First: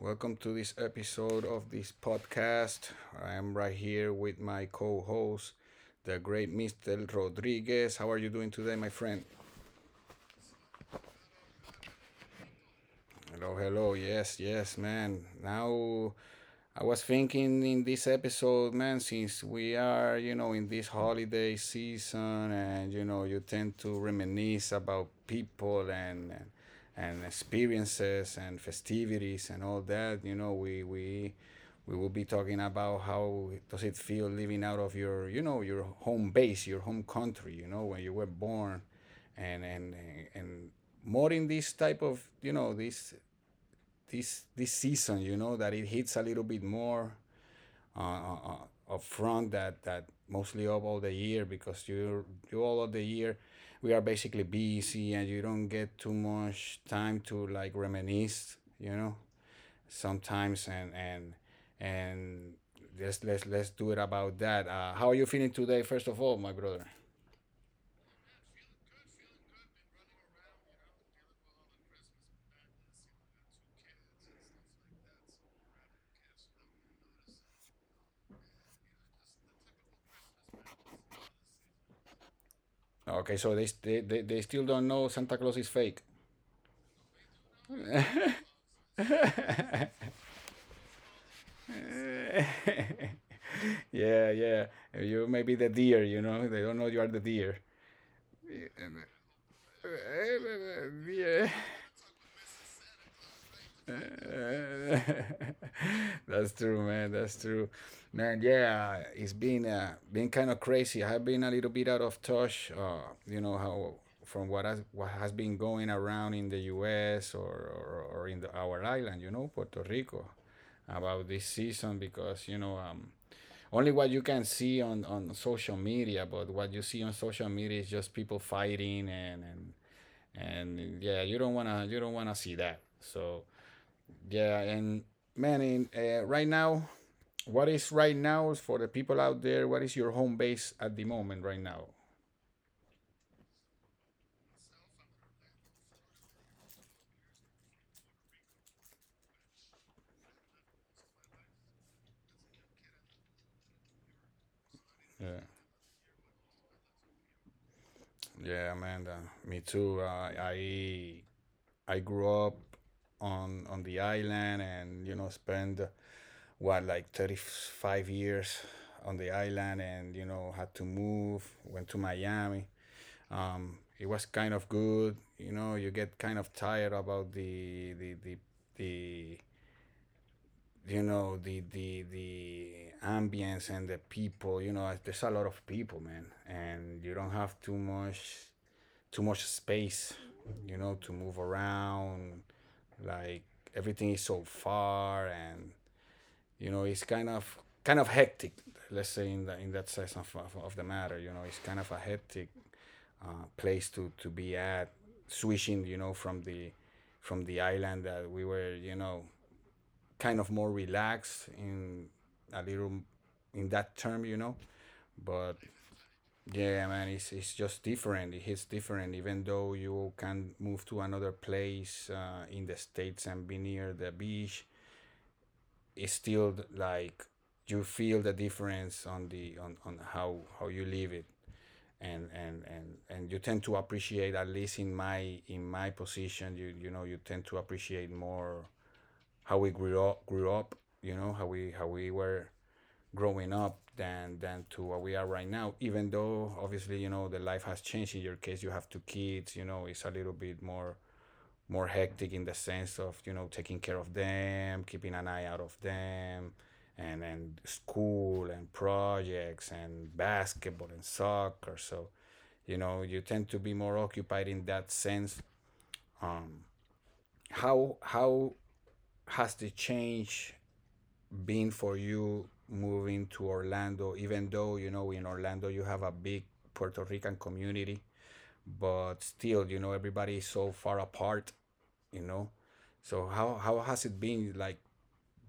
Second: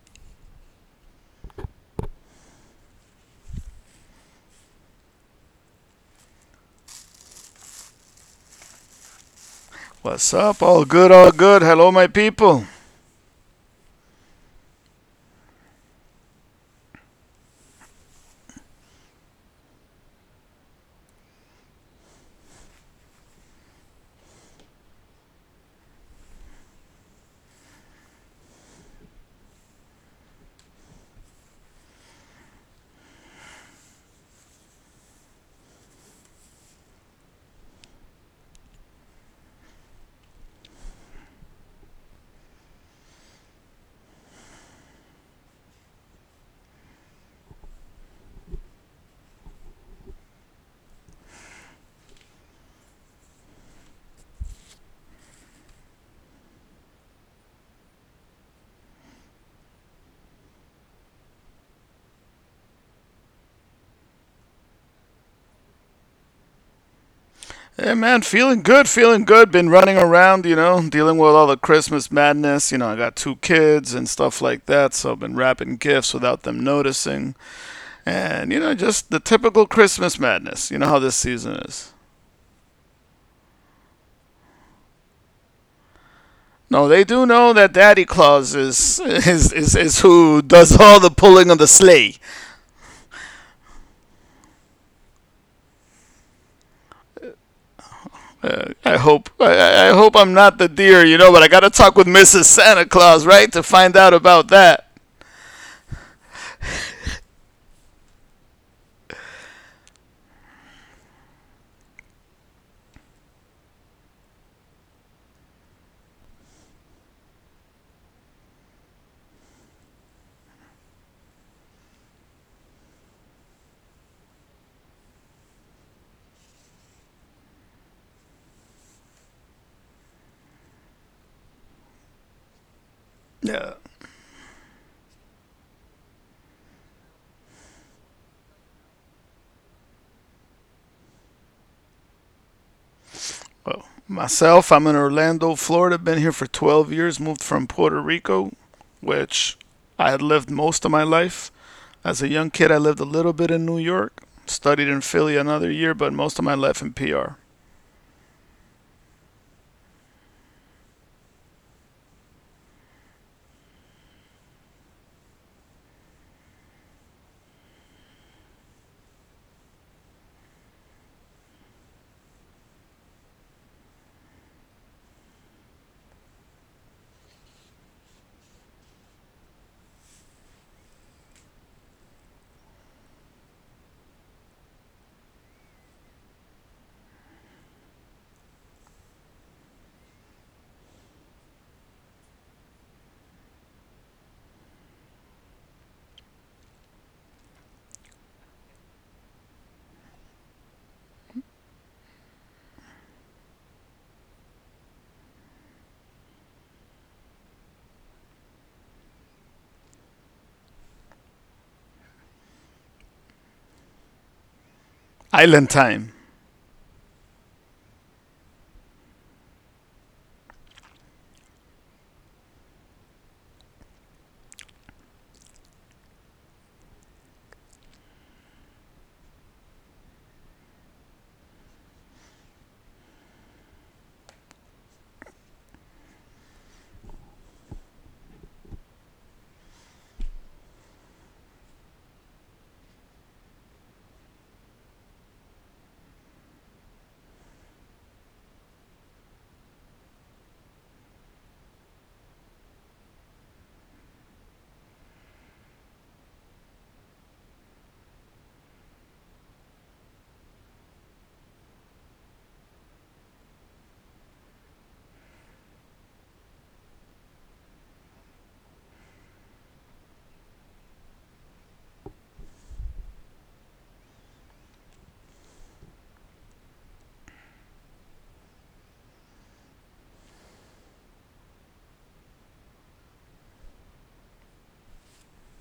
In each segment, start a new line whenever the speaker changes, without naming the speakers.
Welcome to this episode of this podcast. I am right here with my co host, the great Mr. Rodriguez. How are you doing today, my friend?
What's up? All good, all good. Hello, my people.
Hello, hello. Yes, yes, man. Now I was thinking in this episode, man, since we are, in this holiday season, and you tend to reminisce about people, and experiences and festivities and all that. We will be talking about how does it feel living out of your, your home base, your home country, when you were born and, and, and more in this type of, this season, that it hits a little bit more upfront. That mostly up all the year. Because you all of the year, we are basically busy, and you don't get too much time to like reminisce, sometimes. And let's do it about that. How are you feeling today, first of all, my brother?
Hey, man, feeling good, feeling good. Been running around, you know, dealing with all the Christmas madness. You know, I got two kids and stuff like that, so I've been wrapping gifts without them noticing. And, you know, just the typical Christmas madness. You know how this season is.
Okay, so they still don't know Santa Claus is fake.
No, they do know that Daddy Claus is who does all the pulling on the sleigh.
Yeah, yeah, you may be the deer. They don't know you are the deer.
I hope I hope I'm not the deer, you know, but I gotta talk with Mrs. Santa Claus, right, to find out about that.
That's true, man. That's true, man. Yeah, it's been kind of crazy. I've been a little bit out of touch. You know how from what has been going around in the U.S. or in our island, you know, Puerto Rico, about this season. Because only what you can see on social media, but what you see on social media is just people fighting, and yeah, you don't wanna see that. So
Yeah.
yeah. And man, right now, what is right now is for the people out there? What is your home base at the moment right now?
Well, myself, I'm in Orlando, Florida. Been here for 12 years. Moved from Puerto Rico, which I had lived most of my life. As a young kid, I lived a little bit in New York. Studied in Philly
Yeah,
another year, but most of my life in PR.
yeah, man. Me too. I grew up on the island, and spent what, like, 35 years on the island, and had to move, went to Miami. It was kind of good. You know, you get kind of tired about the the ambience and the people. You know, there's a lot of people, man, and you don't have too much space. You know, to move around. Like everything is so far, and you know, it's kind of hectic. Let's say in that sense of the matter. You know, it's kind of a hectic place to be at, switching, you know, from the island that we were, you know, kind of more relaxed in, a little, in that term, you know. But
Island time.
yeah, man, it's just different. It hits different. Even though you can move to another place in the states and be near the beach, it's still like you feel the difference on the on how you live it. And you tend to appreciate, at least in my position, you tend to appreciate more how we grew up, you know, how we were growing up, than to what we are right now. Even though obviously, the life has changed. In your case, you have two kids. You know, it's a little bit more hectic in the sense of, you know, taking care of them, keeping an eye out of them, and school and projects and basketball and soccer. So you know, you tend to be more occupied in that sense. um how has the change been for you, moving to Orlando? Even though, you know, in Orlando you have a big Puerto Rican community, but still, everybody is so far apart. You know, so how has it been, like,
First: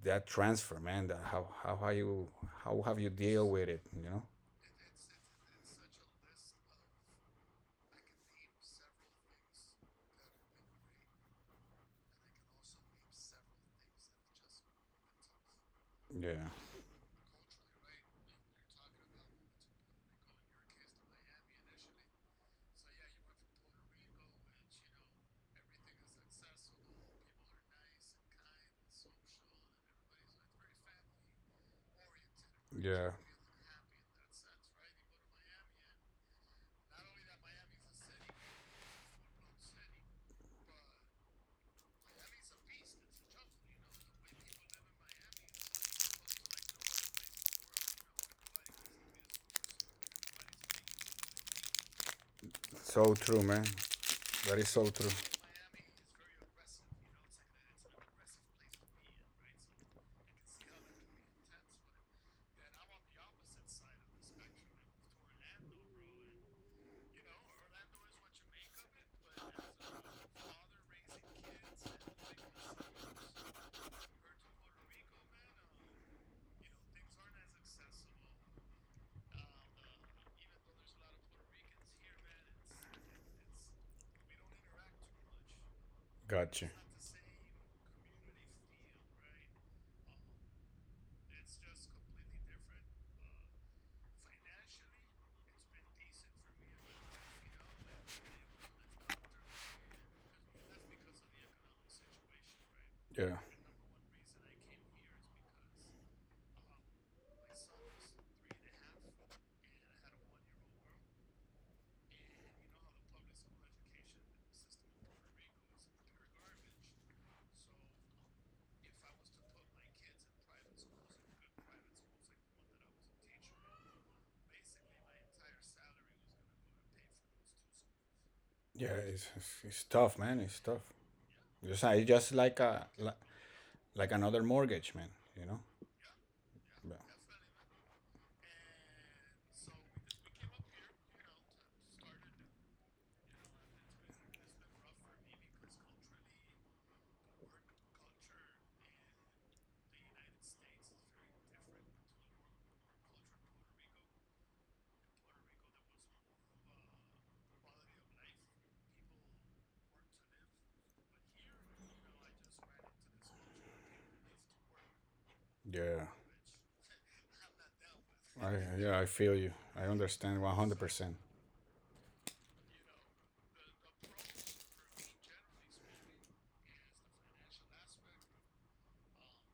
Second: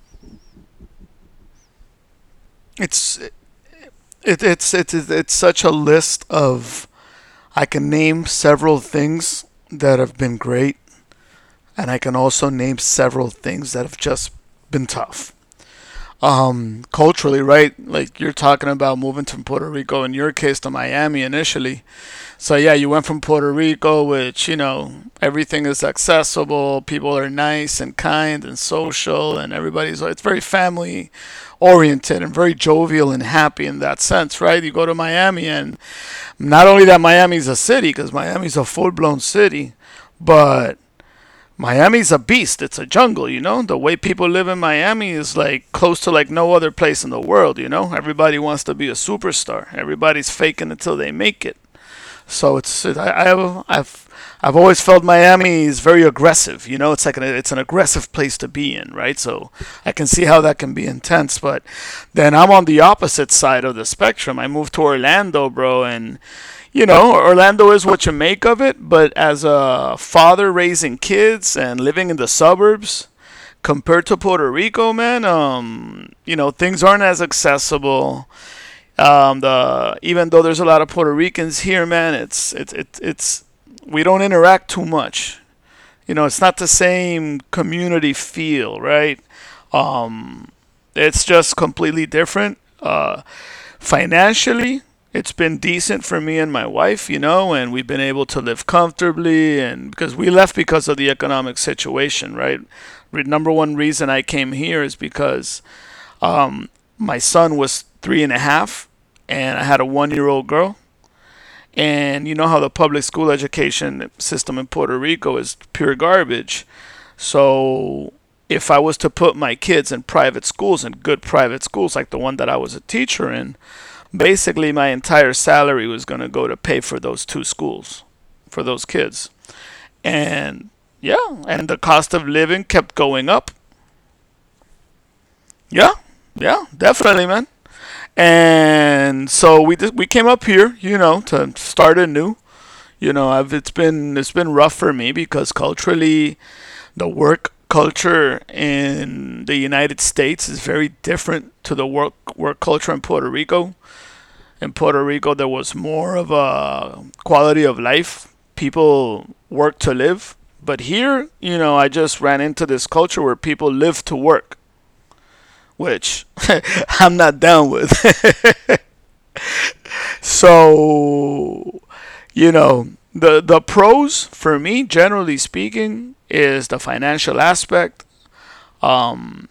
that transfer, man? That how have you
It's
deal with it,
it, it's such a list of I can name several things that have been great, and I can also name several things that have just been tough.
Yeah,
Culturally, right? Like you're talking about moving from Puerto Rico, in your case, to Miami initially. So yeah, you went from Puerto Rico, which, you know, everything is accessible, people are nice and kind and social, and everybody's it's very family oriented and very
yeah.
jovial and happy in that sense, right? You go to Miami, and not only that Miami's a city, because Miami's a full blown city, but Miami's a beast. It's a jungle, you know? The way people live in Miami is like close to like no other place in the world, you know? Everybody wants to be a superstar. Everybody's faking until they make it. So it's I,
So true, man.
I I've I've
That is
always
so
felt
true.
Miami is very aggressive. You know, it's like an it's an aggressive place to be in, right? So I can see how that can be intense. But then I'm on the opposite side of the spectrum. I moved to Orlando, bro, and you know, Orlando is what you make of it. But as a father raising kids and living in the suburbs, compared to Puerto Rico, man, you know, things aren't as accessible. The Even though there's a lot of Puerto Ricans here, man, it's we don't interact too much. You know, it's not the
Gotcha.
same community feel, right? Um, it's just completely different. Financially, it's been decent for me and my wife, you know, and we've been able to live comfortably. And because we left because of the economic situation, right?
Yeah,
Number one reason I came here is because um, my son was three and a half, and I had a 1 year old girl. And you know how the public school education system in Puerto Rico is pure garbage. So if I was to put my kids in private schools, in good private schools like the one that I was a teacher in, basically my entire salary was going to go to pay for those two schools, for those
yeah,
kids.
it's tough, man. It's
And
tough.
yeah, and the
It's
cost of
just
living
like
kept going up.
like another mortgage, man. You know.
Yeah, yeah,
But,
definitely, man. And so we just we came up here, you know, to start anew. You know, I've it's been rough for me because culturally the work culture in the United States is very different to the work culture in Puerto Rico. In Puerto Rico, there was more of a quality of life. People work to live, but here, you know, I just ran into this culture where people live to work,
yeah,
which I'm not down with.
I yeah I feel you. I understand 100%.
So, you know, the pros for me, generally speaking, is the financial aspect. Um,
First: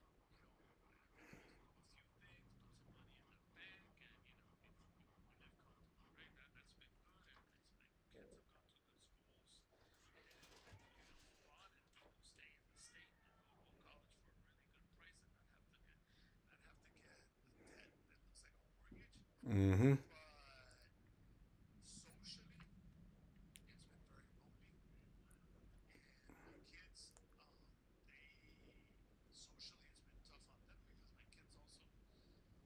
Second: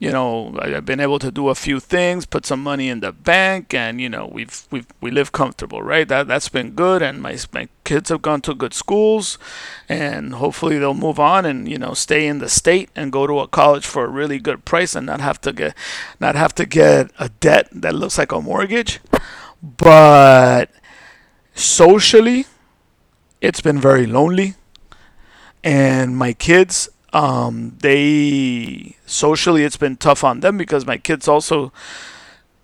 you know, I've been able to do a few things, put some money in the bank, and you know, we've we live comfortable, right? That's been good, and my kids have gone to good schools, and hopefully they'll move on and you know stay in the state and go to a college for a really good price and not have to get a debt that looks like a mortgage.
Mm-hmm.
But socially, it's been very lonely, and my kids, they socially, it's been tough on them because my kids also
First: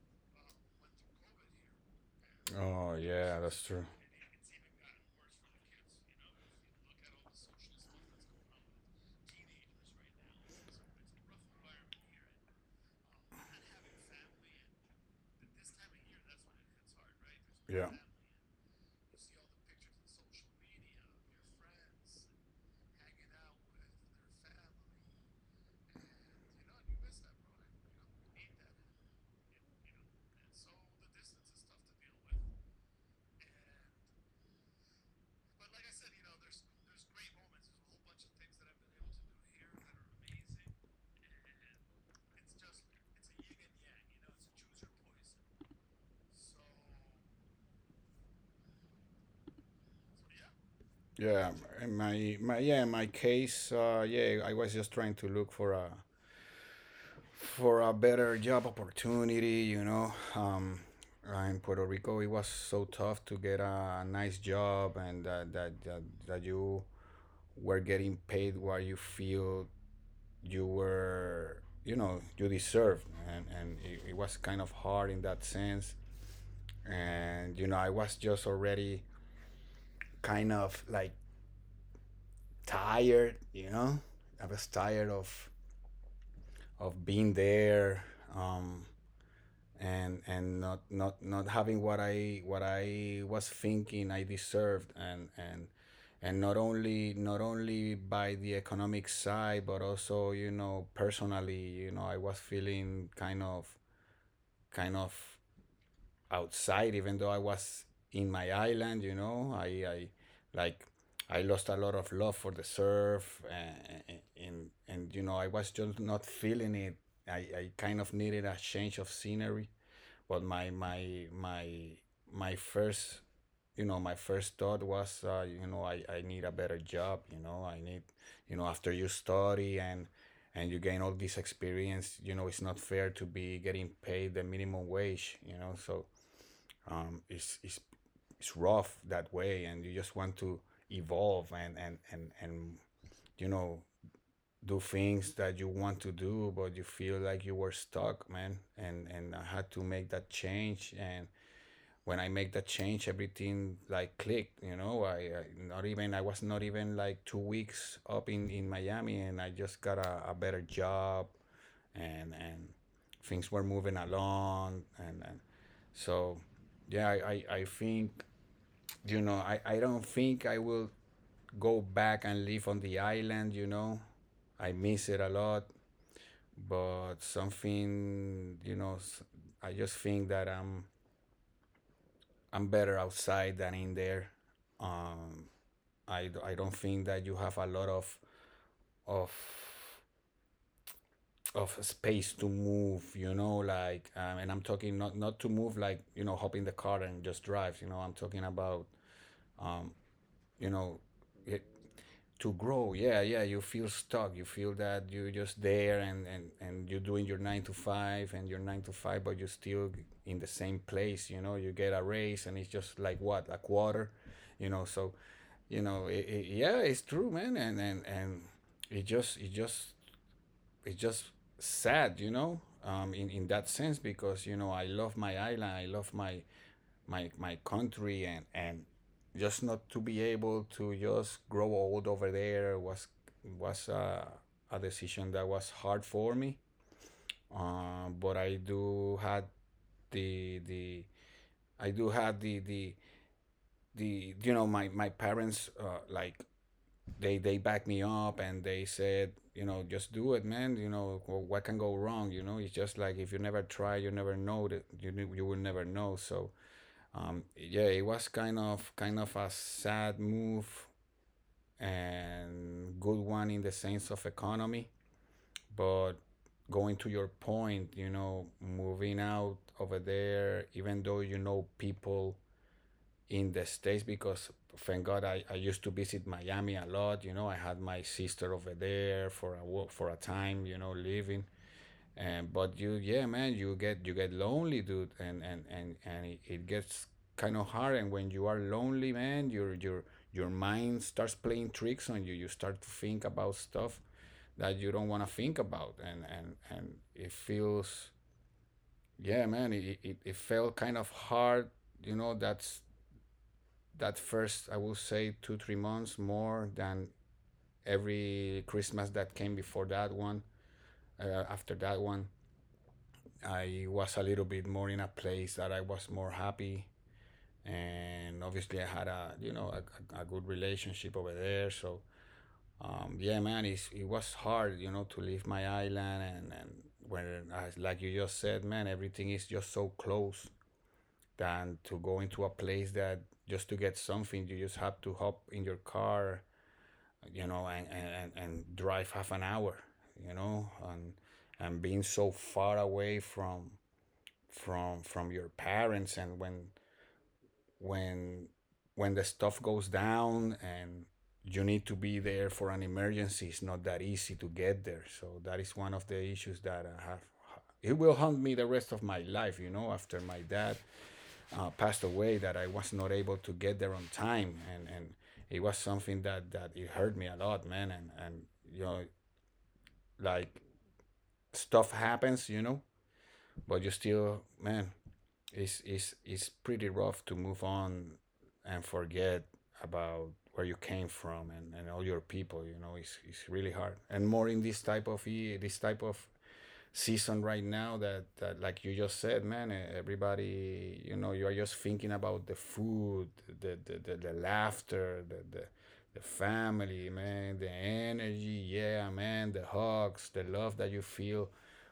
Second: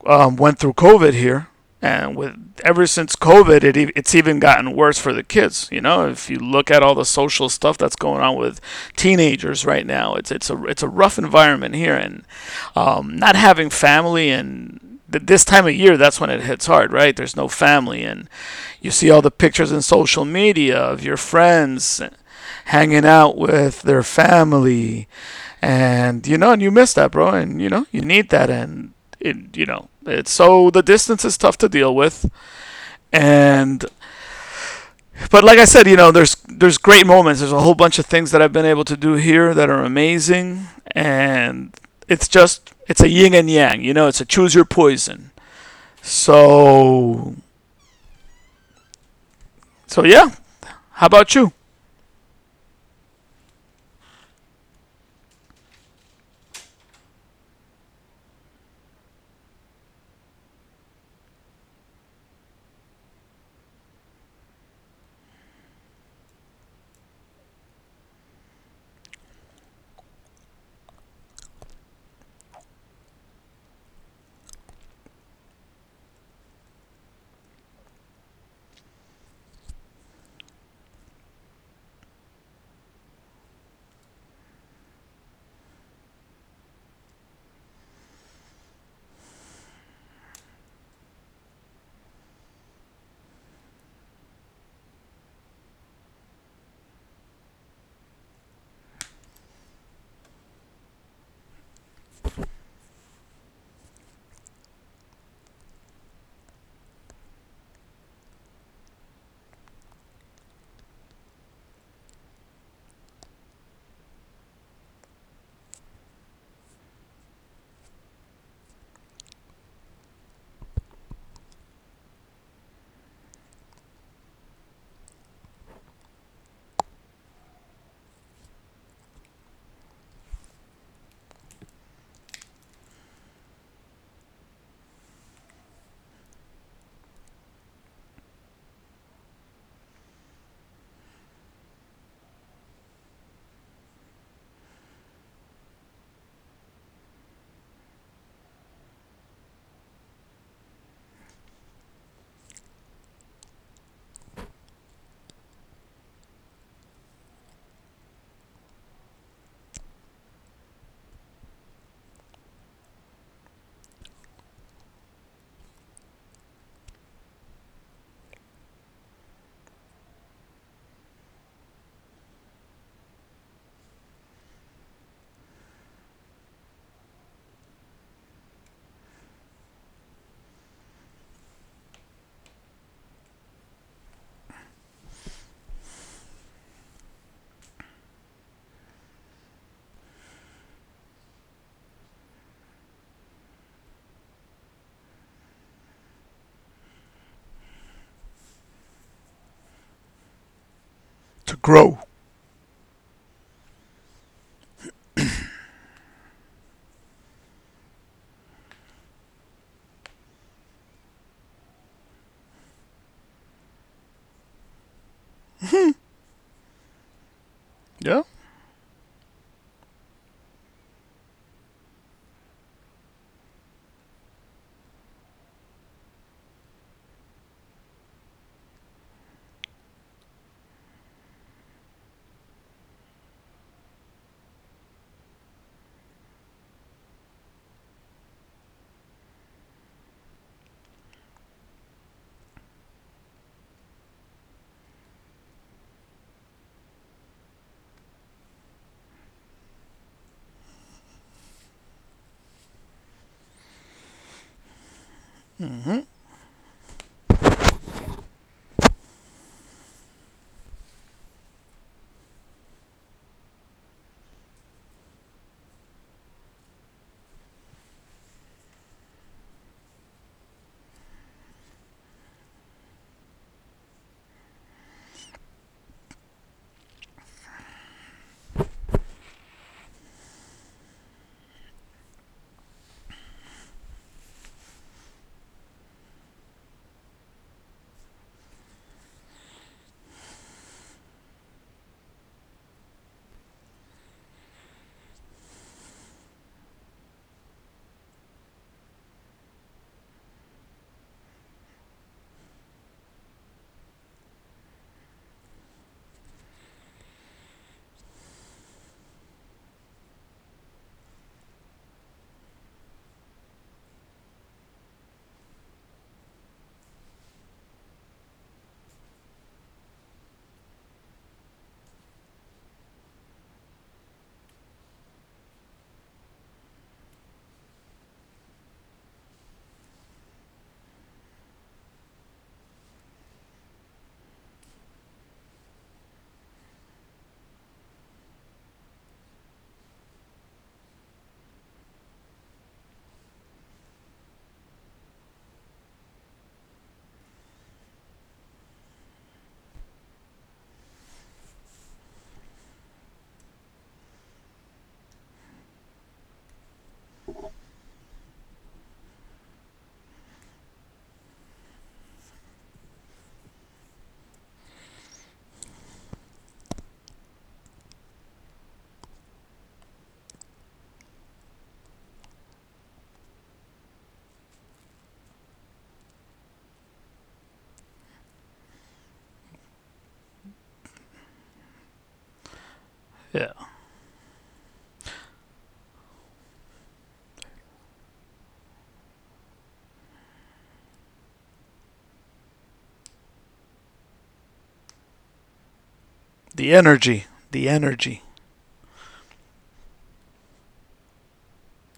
went through COVID here, and with ever
Oh
since
yeah, that's
COVID,
true.
it's even gotten worse for the kids. You know, if you look at all the social stuff that's going on with teenagers right now, it's it's a rough environment here, and not having family and this time of year, that's when it hits hard, right? There's no
Yeah.
family, and you see all the pictures in social media of your friends hanging out with their family, and you know, and you miss that, bro, and you know, you need that, and you know, it's so the distance is tough to deal with, and but like I said, you know, there's great moments. There's a whole bunch of things that I've been able to do here that are amazing, and it's just it's a yin and yang, you know, it's a choose your poison. So so yeah, how about you?
Yeah, and my case. Yeah, I was just trying to look for a better job opportunity. You know, in Puerto Rico, it was so tough to get a nice job, and that you were getting paid what you feel you were, you know, you deserve. And it was kind of hard in that sense. And you know, I was just already, kind of like, tired, I was tired of being there, um, and not having what I was thinking I deserved. And not only by the economic side, but also, personally, I was feeling kind of outside, even though I was in my island. You know, like I lost a lot of love for the surf, and I was just not feeling it. I kind of needed a change of scenery. But my first, my first thought was, I need a better job. You know, I need, you know, after you study and you gain all this experience, you know, it's not fair to be getting paid the minimum wage, you know. So um, it's, it's it's rough that way, and you just want to evolve, and you know do things that you want to do, but you feel like you were stuck, man. And I had to make that change, and when I make that change, everything, like, clicked, you know. I was not even like 2 weeks up in Miami, and I just got a better job, and things were moving along. And so yeah, I think, I don't think I will go back and live on the island. You know, I miss it a lot, but something, you know, I just think that I'm better outside than in there. Um i, d- I don't think that you have a lot of of space to move. You know, like, and I'm talking not to move, like, you know, hop in the car and just drive. You know, I'm talking about, um you know,
To
it,
grow,
to grow, yeah, yeah. You feel stuck. You feel that you're just there, and you're doing your nine to five and your nine to five, but you're still in the same place. You know, you get a raise, and it's just like, what, a quarter? You know, so you know, yeah, it's true, man. and and
yeah.
and it just it just it just sad, you know, in that sense. Because, you know, I love my island, I love my country. And just not to be able to just grow old over there was was a, a decision that was hard for me. But I do had the the i do had the the the my parents. Like, they backed me up, and they said, you know, just do it, man. You know, what can go wrong? You know, it's just like, if you never try, you never know that you will never
Mm-hmm.
know. So yeah, it was kind of a sad move, and good one in the sense of economy. But going to your point, you know, moving out over there, even though people in the states, because, thank God, I used to visit Miami a lot. You know, I had my sister over there for a time. You know, living. And But you, yeah, man, you get lonely, dude. And it gets kind of hard, and when you are lonely, man, your mind starts playing tricks on you. You start to think about stuff that you don't want to think about, and it feels yeah, man, it felt kind of hard, you know. That's that first, I will say, 2 or 3 months more than every Christmas that came before that one. After that one, I was a little bit more in a place that I was more happy, and obviously I had, a a good relationship over there. So yeah, man, it was hard, to leave my island, and when, as like you just said, man, everything is just so close. Than to go into a place that just to get something, you just have to hop in your car, and drive half an hour, you know, and and being so far away from your parents, and when when the stuff goes down and you need to be there for an emergency. It's not that easy to get there, so that is one of the issues that I have. It will haunt me the rest of my life, you know. After my dad passed away, that I was not able to get there on time, and it was something that it hurt me a lot, man. And, you know like, stuff happens. But you still, man, it's pretty rough to move on and forget about where you came from, and all your people. You know, it's
Yeah.
really hard, and more in this type of season right now, that, like you just said, man, everybody, you know, you are just thinking about the food, the laughter, the
The
family,
energy,
man,
the
the
energy.
energy, yeah, man, the hugs, the love that you feel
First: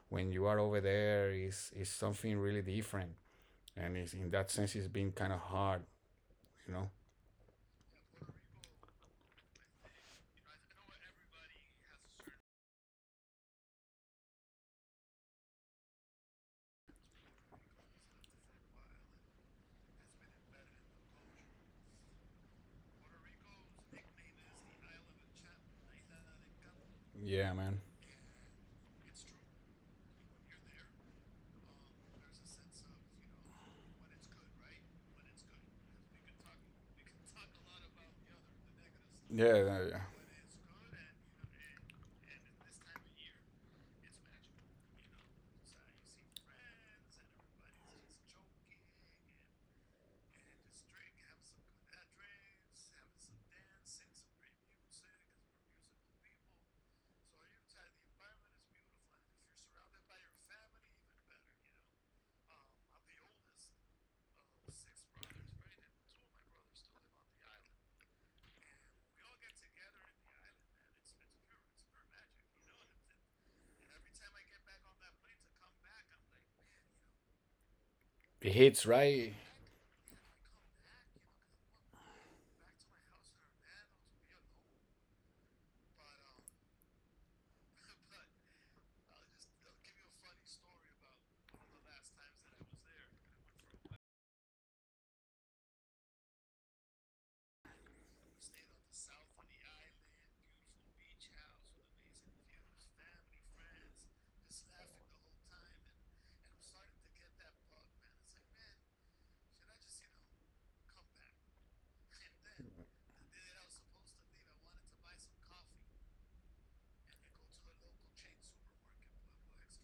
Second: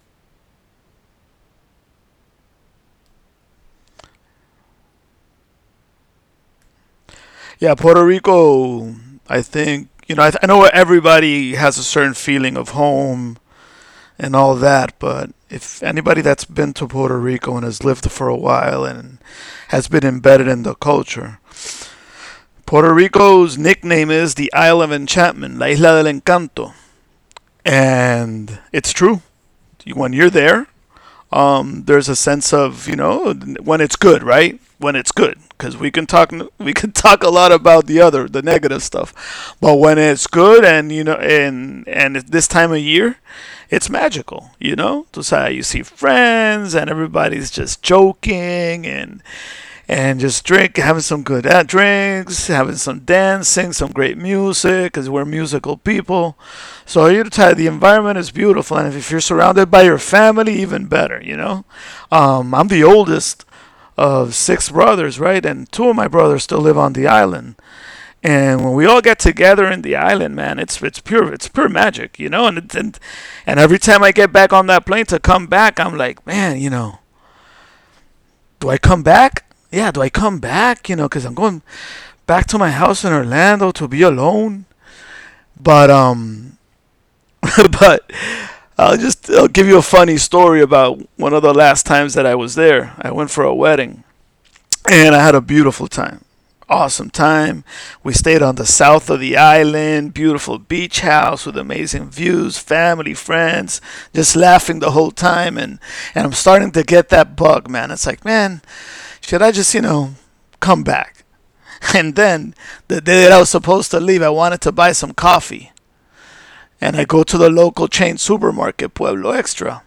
when you are over there is something really different. And in that sense, it's been kind of hard you know
Yeah, Puerto Rico. I think you know. I know everybody has a certain feeling of home and all that, but if anybody that's been to Puerto Rico and has lived for a while and has been embedded in the culture, Puerto Rico's nickname is the Isle of Enchantment, La Isla del Encanto,
yeah, man.
and it's true. When you're there, there's a sense of you know when it's good, right? When it's good, because we can talk we can talk a lot about the other the negative stuff,
Yeah,
but
yeah.
when
Yeah.
it's good and you know and this time of year it's magical, you know. So you see friends and everybody's just joking and just drink, having some good drinks, having some dancing, some great music, because we're musical people. So Utah, the environment is beautiful, and if you're surrounded by your family, even better. You know, I'm the oldest of six brothers, right? And two of my brothers still live on the island. And when we all get together in the island, man, it's it's pure magic, you know. And every time I get back on that plane to come back, I'm like, man, you know,
It
do I
hits
come
right.
back? Yeah, do I come back? You know, because I'm going back to my house in Orlando to be alone. But but I'll give you a funny story about one of the last times that I was there. I went for a wedding, and I had a beautiful time, awesome time. We stayed on the south of the island, beautiful beach house with amazing views, family, friends, just laughing the whole time. And I'm starting to get that bug, man. It's like, man, should I just you know come back? And then, the day that I was supposed to leave, I wanted to buy some coffee. And I go to the local chain supermarket, Pueblo Extra.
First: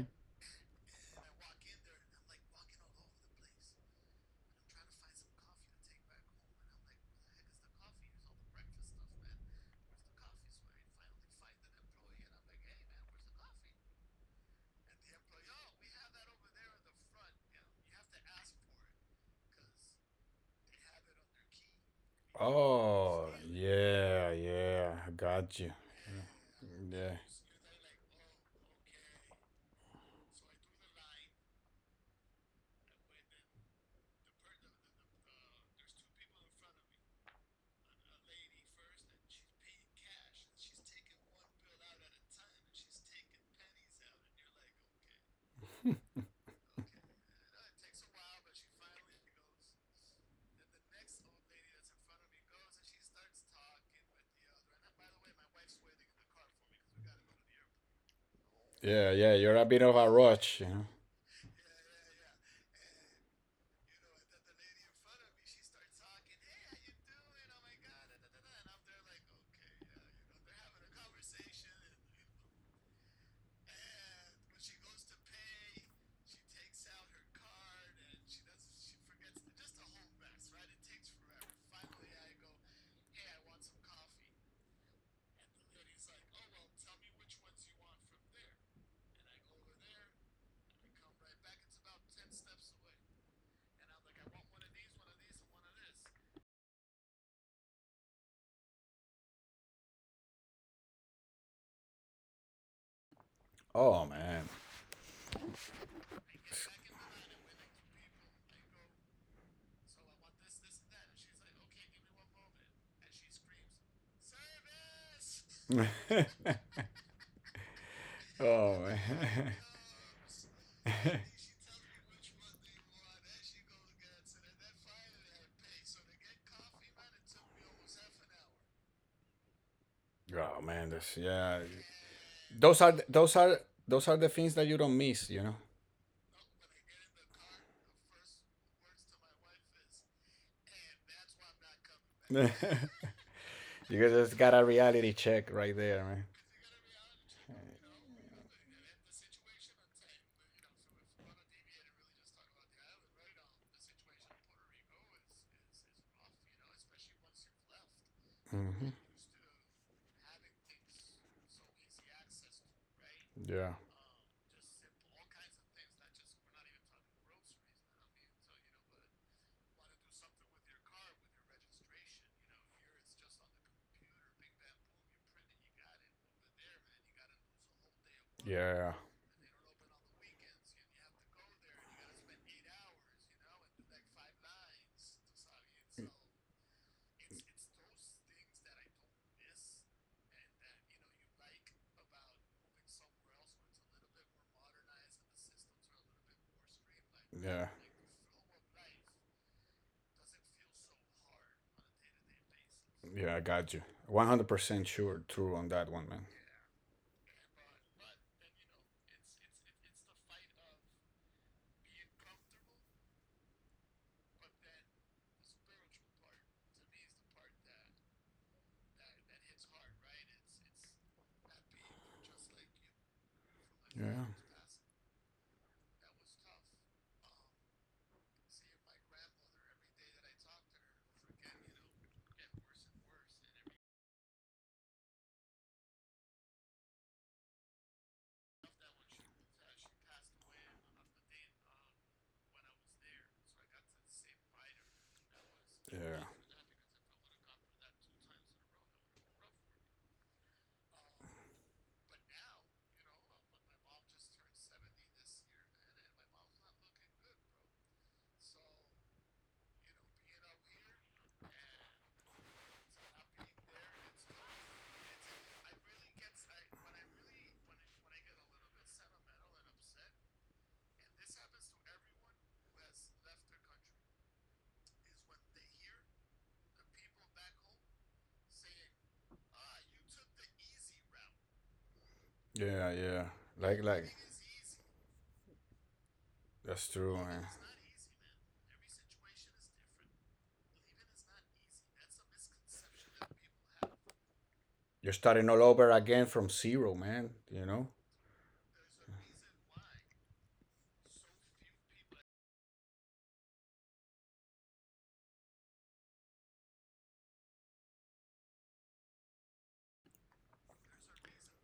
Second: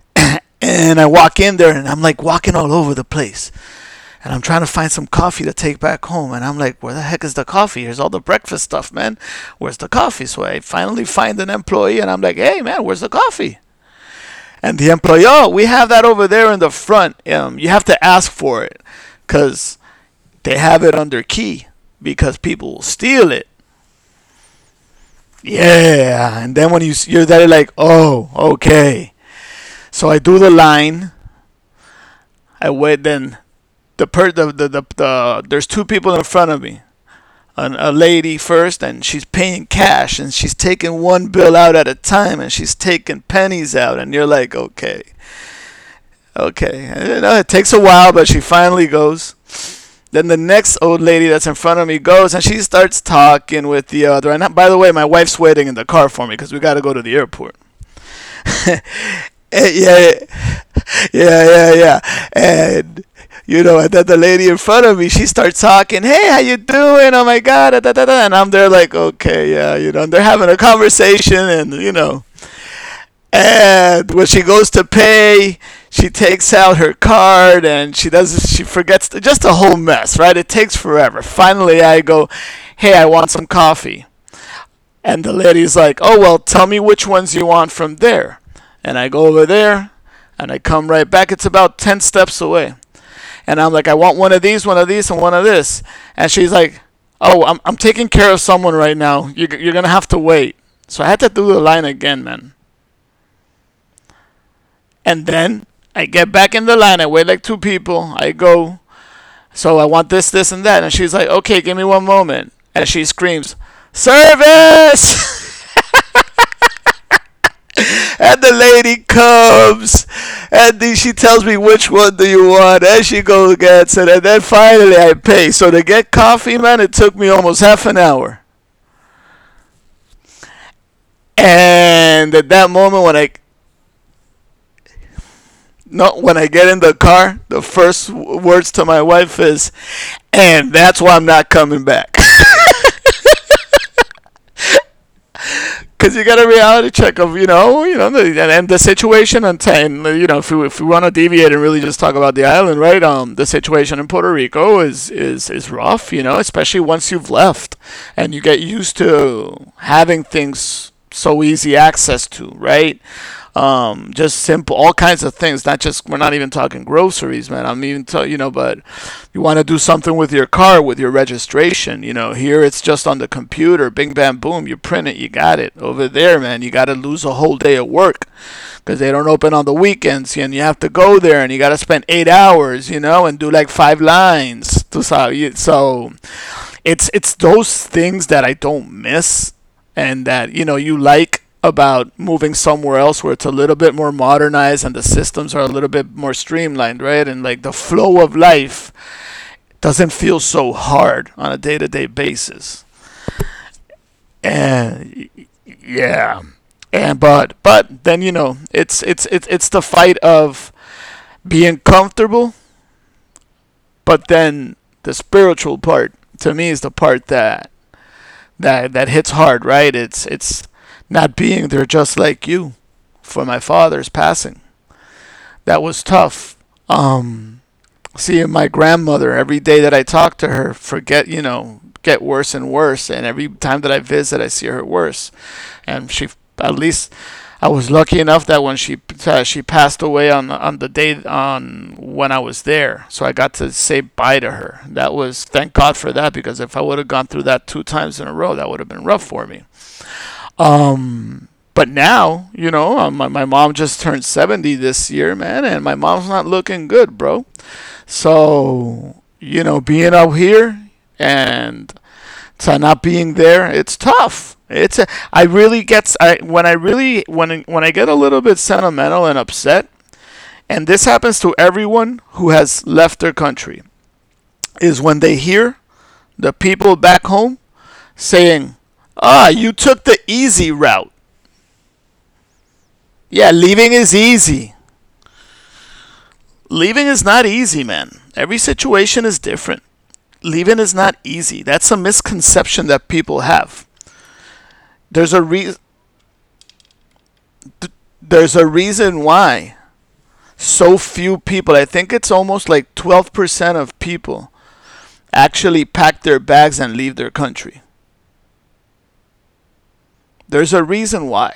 And I walk in there and I'm like walking all over the place. And I'm trying to find some coffee to take back home. And I'm like, where the heck is the coffee? Here's all the breakfast stuff, man. Where's the coffee? So I finally find an employee and I'm like, hey, man, where's the coffee? And the employee, oh, we have that over there in the front. You have to ask for it because they have it under key because people will
Oh,
steal it.
yeah, yeah. I got you.
Yeah, and then when
Yeah.
you're there, like, oh, okay. So I do the line. I wait. Then the per the there's two people in front of me. A lady first, and she's paying cash, and she's taking one bill out at a time, and she's taking pennies out, and you're like, okay, okay. And, you know, it takes a while, but she finally goes. Then the next old lady that's in front of me goes, and she starts talking with the other. And by the way, my wife's waiting in the car for me because we got to go to the airport.
Yeah, yeah. You're a
Yeah,
bit of a
yeah,
rush, you know.
yeah, yeah, yeah. And you know, and then the lady in front of me, she starts talking. Hey, how you doing? Oh my god, da, da, da, da. And I'm there like, okay, yeah, you know. And they're having a conversation, and you know, and when she goes to pay, she takes out her card, and she does, she forgets, just a whole mess, right? It takes forever. Finally, I go, hey, I want some coffee. And the lady's like, "Oh, well, tell me which ones you want from there." And I go over there and I come right back. It's about 10 steps away. And I'm like, "I want one of these, and one of this." And she's like, "Oh, I'm taking care of someone right now. You're going to have to wait." So I had to do the line again, man.
Oh, man.
And then I get back in the line. I wait like two people. I go, "So I want this, this, and that." And she's like, "Okay, give me one moment." And she screams, "Service!" And the
Oh, man.
lady comes, and she tells me, "Which one do you want?", and she goes gets it, and then finally I pay. So to get coffee, man, it took me almost half an hour.
Oh, man, this, yeah.
And at that
Those are
moment, when
those
I
are those are the things that you don't miss.
no, when I get in the car, the first words to my wife is, "And that's why I'm not coming back."
You guys just got a reality check right there,
Because
man.
you got a reality check of, you know, you know the, and the situation, and you know, if we want to deviate and really just talk about the island, right? The situation in Puerto Rico is rough, you know, especially once you've left and you get
Hmm.
used to having things so easy access to, right?
Yeah.
Just simple, all kinds of things. Not just, we're not even talking groceries, man. I'm even tell you know, but you want to do something with your car, with your registration. You know, here it's just on the computer. Bing, bam, boom. You print it, you got it. Over there, man, you got to lose a whole day at work
Yeah.
because they don't open on the weekends, and you have to go there and you got to spend 8 hours, you know, and do like five lines. So it's those things that I don't miss and that, you know, you like about moving somewhere else, where it's a little bit more modernized and the systems are a little bit more streamlined, right? And like the flow of life doesn't
Of
feel so
life.
hard on a day-to-day basis.
Yeah, I got you. 100%. Sure,
And
true on that one, man.
yeah. And but then, you know, it's the fight of being comfortable, but then the spiritual part, to me, is the part that that hits hard, right? It's not being there, just like you, for my father's passing. That was tough. Um, seeing my grandmother every day that I talk to her, forget, you know, get worse and worse, and every time that I visit, I see her worse. And she, at least I was lucky enough that when she passed away on the day on when I was there, so I got to say bye to her. That was, thank God for that, because if I would have gone through that two times in a row, that would have been rough for me. Um, but now, you know, my mom just turned 70 this year, man, and my mom's not looking good, bro. So, you know, being out here and to not being there, it's tough. It's a, I really get I when I really when I get a little bit sentimental and upset, and this happens to everyone who has left their country, is when they hear the people back home saying, "Ah, you took the easy route."
Me. Yeah, yeah.
Yeah,
Like,
leaving is easy.
that's
Leaving
true.
is
Living.
not easy, man. Every situation is different. Leaving is not easy. That's a misconception that people have.
You're
There's
starting
a
all
re-
over again from zero, man. You know?
th- there's a reason why so few people, I think it's almost like 12% of people actually pack their bags and leave their country. There's a reason why.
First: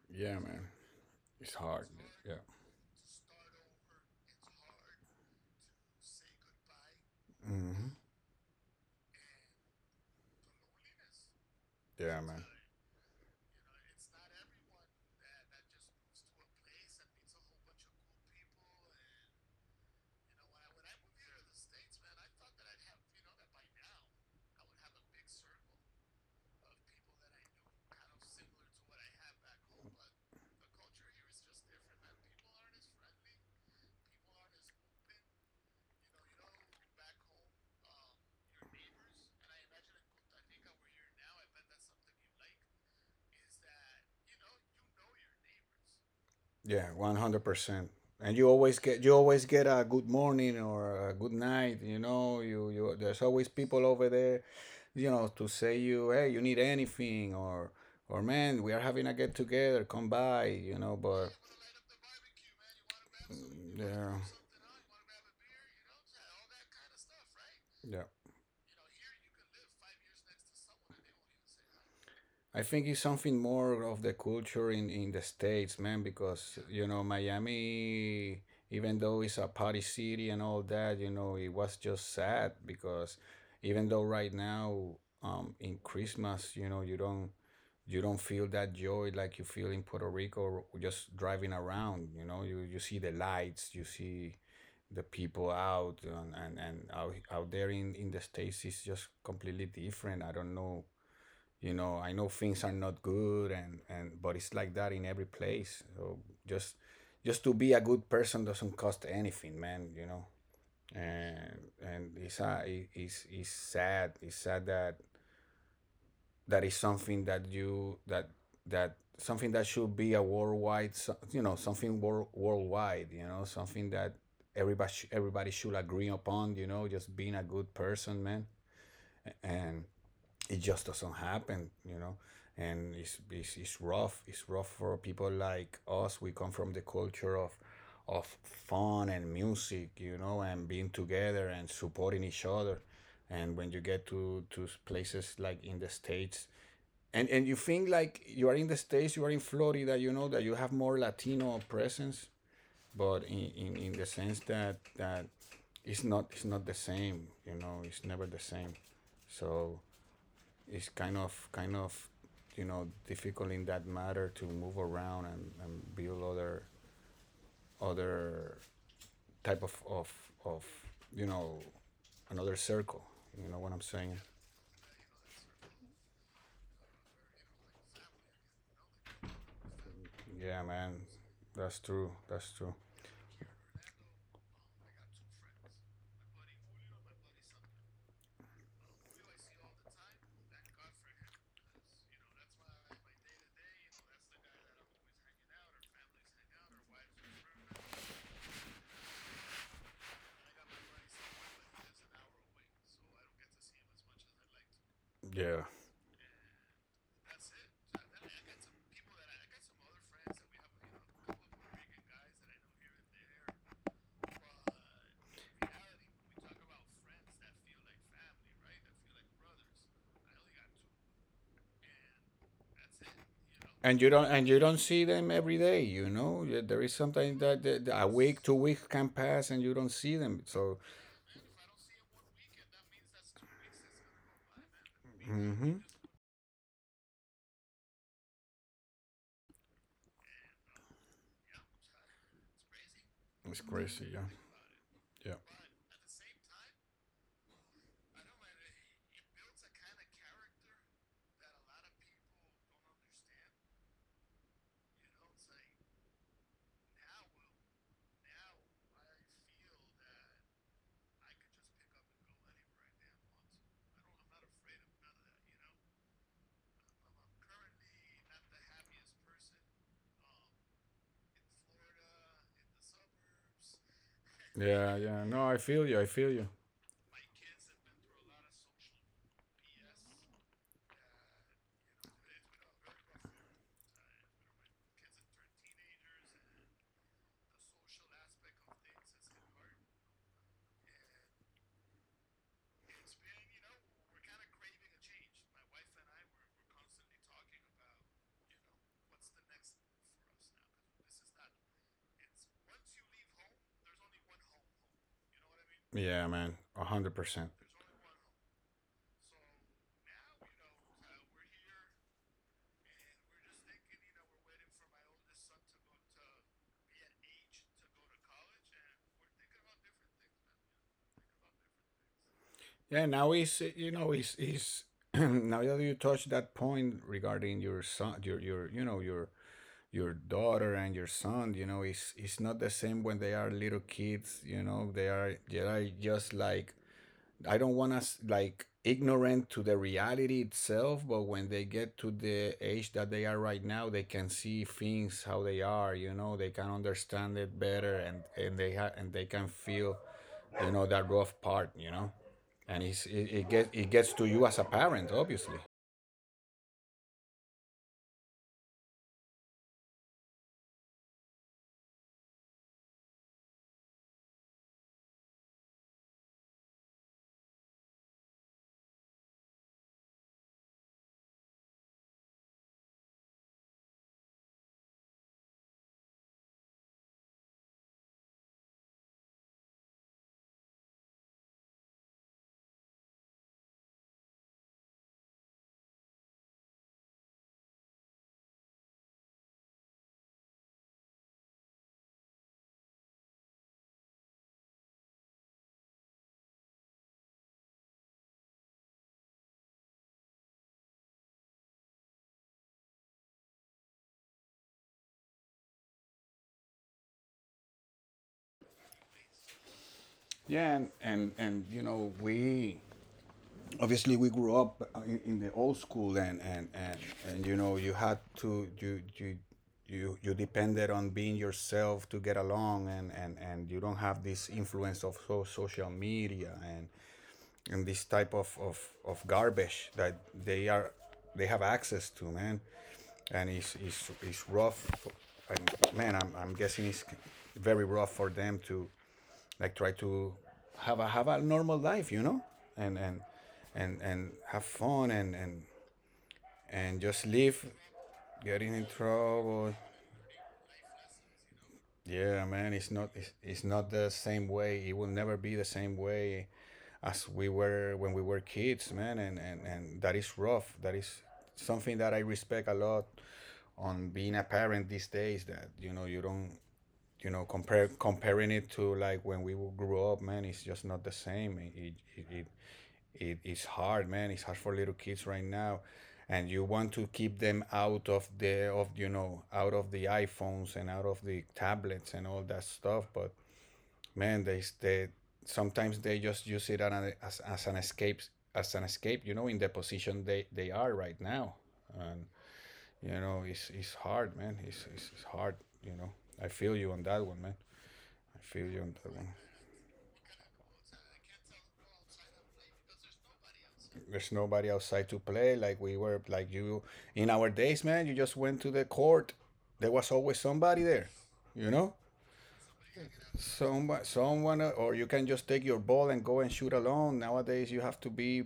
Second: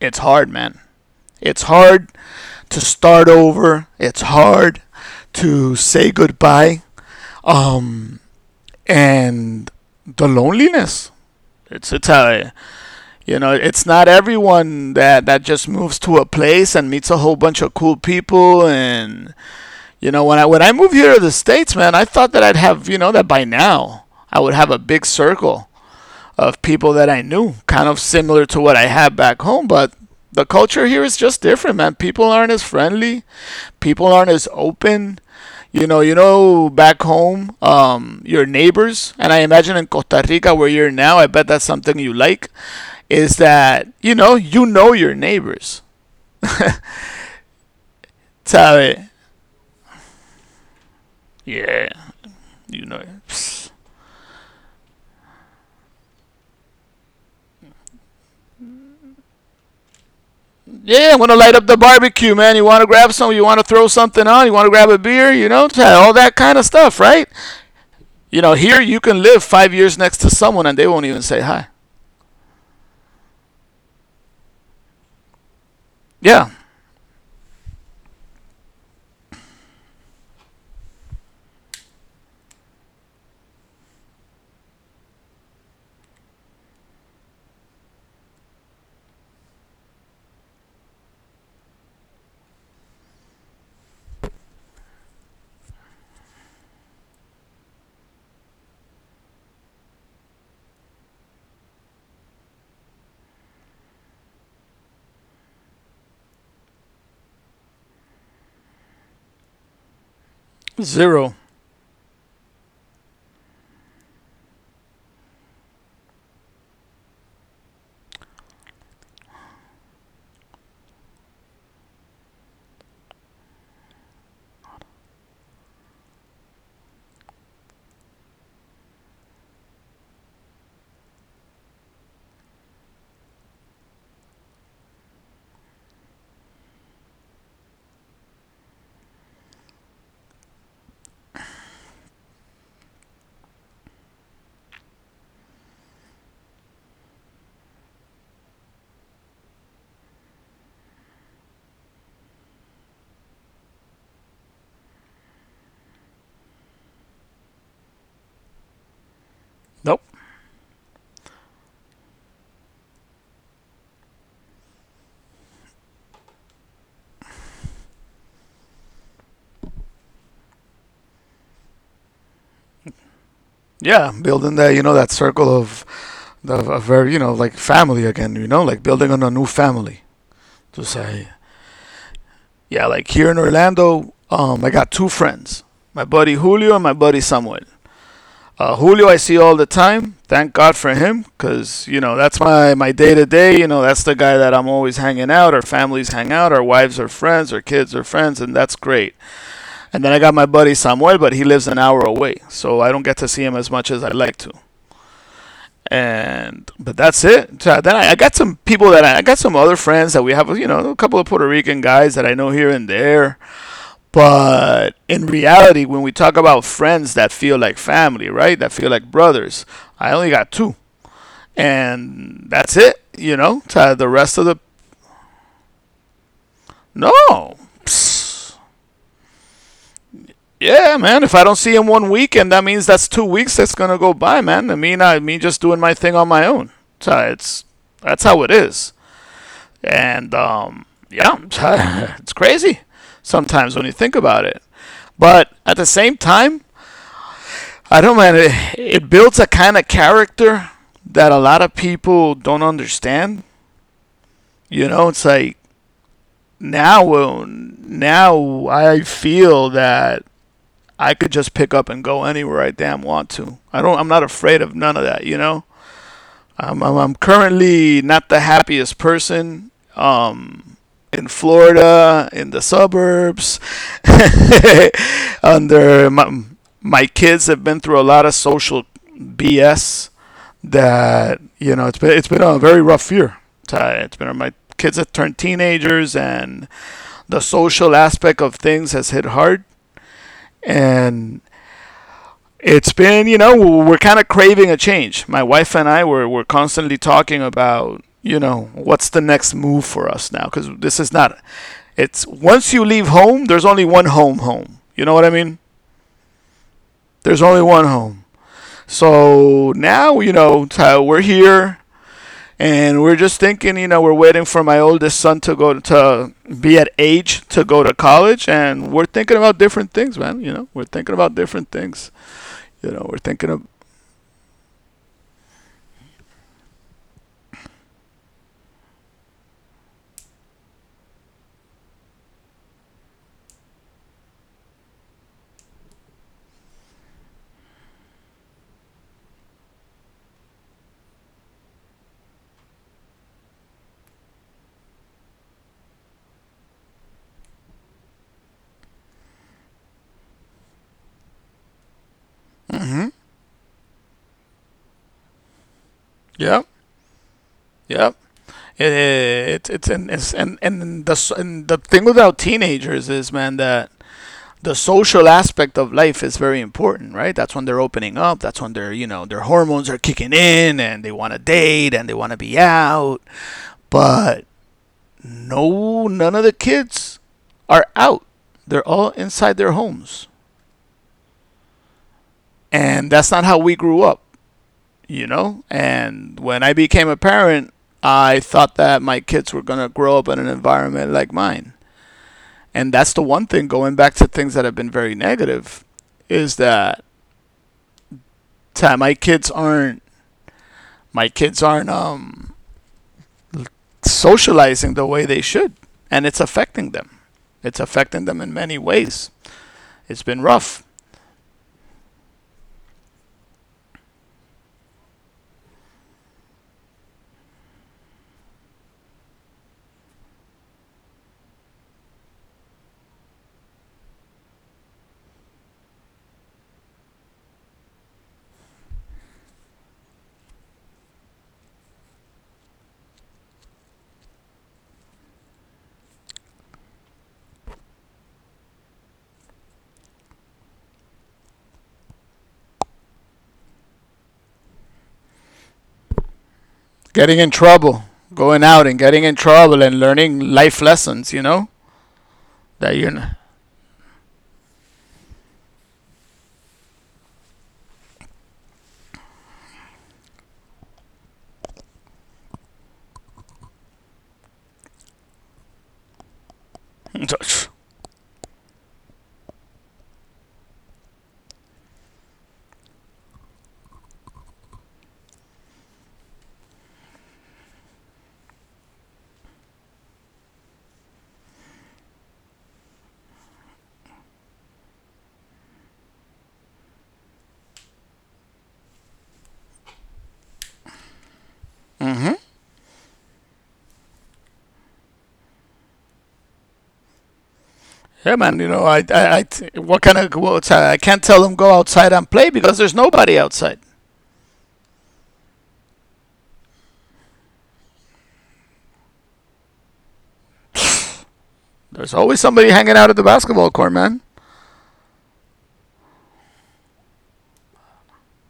It's
Yeah,
hard,
man.
man.
It's
It's
hard.
hard
Yeah.
to start over. It's hard to say goodbye.
Hmm.
Um and the loneliness. It's it's
Yeah, man.
a You know, it's not everyone that, just moves to a place and meets a whole bunch of cool people. And you know, when I moved here to the states, man, I thought that I'd have, you know, that by now I would have a big circle of people that I knew, kind of similar to what I had back home. But the culture here is just different, man. People aren't as friendly. People aren't as open. You know, back home, your neighbors, and I imagine in Costa Rica where you're now, I bet that's something you like is that, you know your neighbors.
Yeah, 100%. And you always get
¿Sabe?
you always get a good morning or a good night.
Yeah,
You know, you
you
you
know.
there's always people over there, you know, to say, you, hey, you need anything, or, man, we are having a get together, come by, you know.
Yeah, I'm going
But
to light up the barbecue, man. You want to grab some, you want to throw
yeah,
something on, you want to grab a beer, you know, all that kind of stuff, right?
yeah.
You know, here you can live 5 years next to someone and they won't even say hi.
I think it's something more of the culture in the States, man,
Yeah,
because, you know, Miami, even though it's a party city and all that, you know, it was just sad. Because even though right now, in Christmas, you know, you don't feel that joy like you feel in Puerto Rico just driving around, you know, you see the lights, you see the people out, and out there in the States is just completely different. I don't know. You know, I know things are not good, and, but it's like that in every place. So just to be a good person doesn't cost anything, man.
zero.
And and it's sad, that that is something that you, that, that something that should be a worldwide, you know, something, worldwide, you know, something that everybody should agree upon, you know. Just being a good person, man. And it just doesn't happen. And it's rough. It's rough for people like us. We come from the culture of fun and music, you know, and being together and supporting each other. And when you get to places like in the States, and you think like you are in the States, you are in Florida, you know, that you have more Latino presence, but in the sense that it's not the same, you know. It's never the same. So
Nope.
it's kind of, you know, difficult in that matter to move around, and build other type of, you know, another circle. You know what I'm
Yeah,
saying?
building that, you know, that circle of, of very, you know, like family again, you know, like building on a new family.
Yeah,
To
man,
say,
that's true, that's true.
yeah, like here in Orlando, I got two friends, my buddy Julio and my buddy Samuel. Julio, I see all the time. Thank God for him, because you know that's my day to day. You know that's the guy that I'm always hanging out. Our families hang out. Our wives are friends. Our kids are friends, and that's great. And then I got my buddy Samuel, but he lives an hour away, so I don't get to see him as much as I would like to.
Yeah,
And but that's it. So then I got some people that I got some other friends that we have. You know, a couple of Puerto Rican guys that I know here and there, but in reality, when we talk about friends that feel like family, right? That feel like brothers, I only got two. And that's it, you know? To
and
the
you don't
rest of the.
and you don't see them every day. Yeah, there is sometimes
No!
that a week,
Psst.
2 weeks can pass and you don't see them. So
Yeah, man. If I don't see him one weekend, that means that's 2 weeks that's going to go by, man. I mean, me just doing
hmm.
my thing on my own. So it's. That's how it is. And, yeah, it's crazy
It's
sometimes when you think
crazy, yeah.
about it.
Yeah,
But at the same time, I don't know, man. It builds a kind of character that a lot of people don't understand. You know, it's like now, well, now I feel that I could just pick up and go anywhere I damn want to. I don't. I'm not afraid of none of that. You know, I'm currently not the happiest person. Um, in Florida, in the suburbs,
yeah, yeah, no, I feel you,
under
I feel
my,
you.
my kids have been through a lot of social BS that, you know, it's been a very rough year. Ty. It's been, my kids have turned teenagers, and the social aspect of things has hit hard. And it's been, you know, we're kind of craving a change. My wife and I were we're constantly talking about, you know, what's the next move for us now, because this is not, it's once you leave home, there's only one home home, you know what I mean?
Yeah, man, a hundred
There's
percent.
only one home. So now, you know, Ty, we're here and we're just thinking, you know, we're waiting for my oldest son to go to, be at age to go to college, and we're thinking about different things, man. You know, we're thinking about different things. You know,
Yeah,
we're
now
thinking of,
he's, you know, he's now that you touched that point regarding your son, your, you know, your daughter and your son, you know, it's not the same when they are little kids. You know, they are just like, I don't want us, like, ignorant to the reality itself, but when they get to the age that they are right now, they can see things how they are. You know, they can understand it better. And and they can feel, you know, that rough part. You know, and it gets to you as a parent, obviously.
yeah, yeah. It's and the thing without teenagers is, man, that the social aspect of life is very important, right? That's when they're opening up. That's when they're, you know, their hormones are kicking in and they want to date and they want to be out. But no, none of the kids are out. They're all inside their homes. And that's not how we grew up, you know? And when I became a parent, I thought that my kids were going to grow up in an environment like mine. And that's the one thing, going back to things that have been very negative, is that my kids aren't my kids aren't socializing the way they should, and it's affecting them. It's affecting them in many ways. It's been
Yeah,
rough.
and you know, we obviously we grew up in the old school, and you know, you had to, you depended on being yourself to get along. And you don't have this influence of social media, and this type of garbage that they are they have access to, man. And it's rough. And, man, I'm guessing it's very rough for them to, like, try to have a normal life, you know, and and and have fun, and
Getting
just
in
live,
trouble, going out
getting
and
in
getting in trouble
trouble.
and learning life lessons, you know,
Yeah, man,
that you're
it's not the same way. It will never be the same way as we were when we were kids, man, and that is rough. That is something that I respect a lot on being a parent these days. That, you know,
not.
compare comparing it to, like, when we grew up, man. It's just not the same. It is hard, man. It's hard for little kids right now, and you want to keep them out of the of you know out of the iPhones and out of the tablets and all that stuff. But, man, they sometimes they just use it on as an escape, you know, in the position they are right now. And, you know, it's hard, man. It's hard, you know. I feel you on that one, man.
Yeah,
I
man, you
feel
know,
you on that one.
I, what kind of go outside? I can't tell them go outside and play because there's nobody outside.
There's nobody outside to play. Like we were, like you, in our days, man. You just went to the court. There was always somebody there, you know.
There's always somebody hanging out at the basketball court,
Someone,
man.
someone, or you can just take your ball and go and shoot alone. Nowadays, you have to be,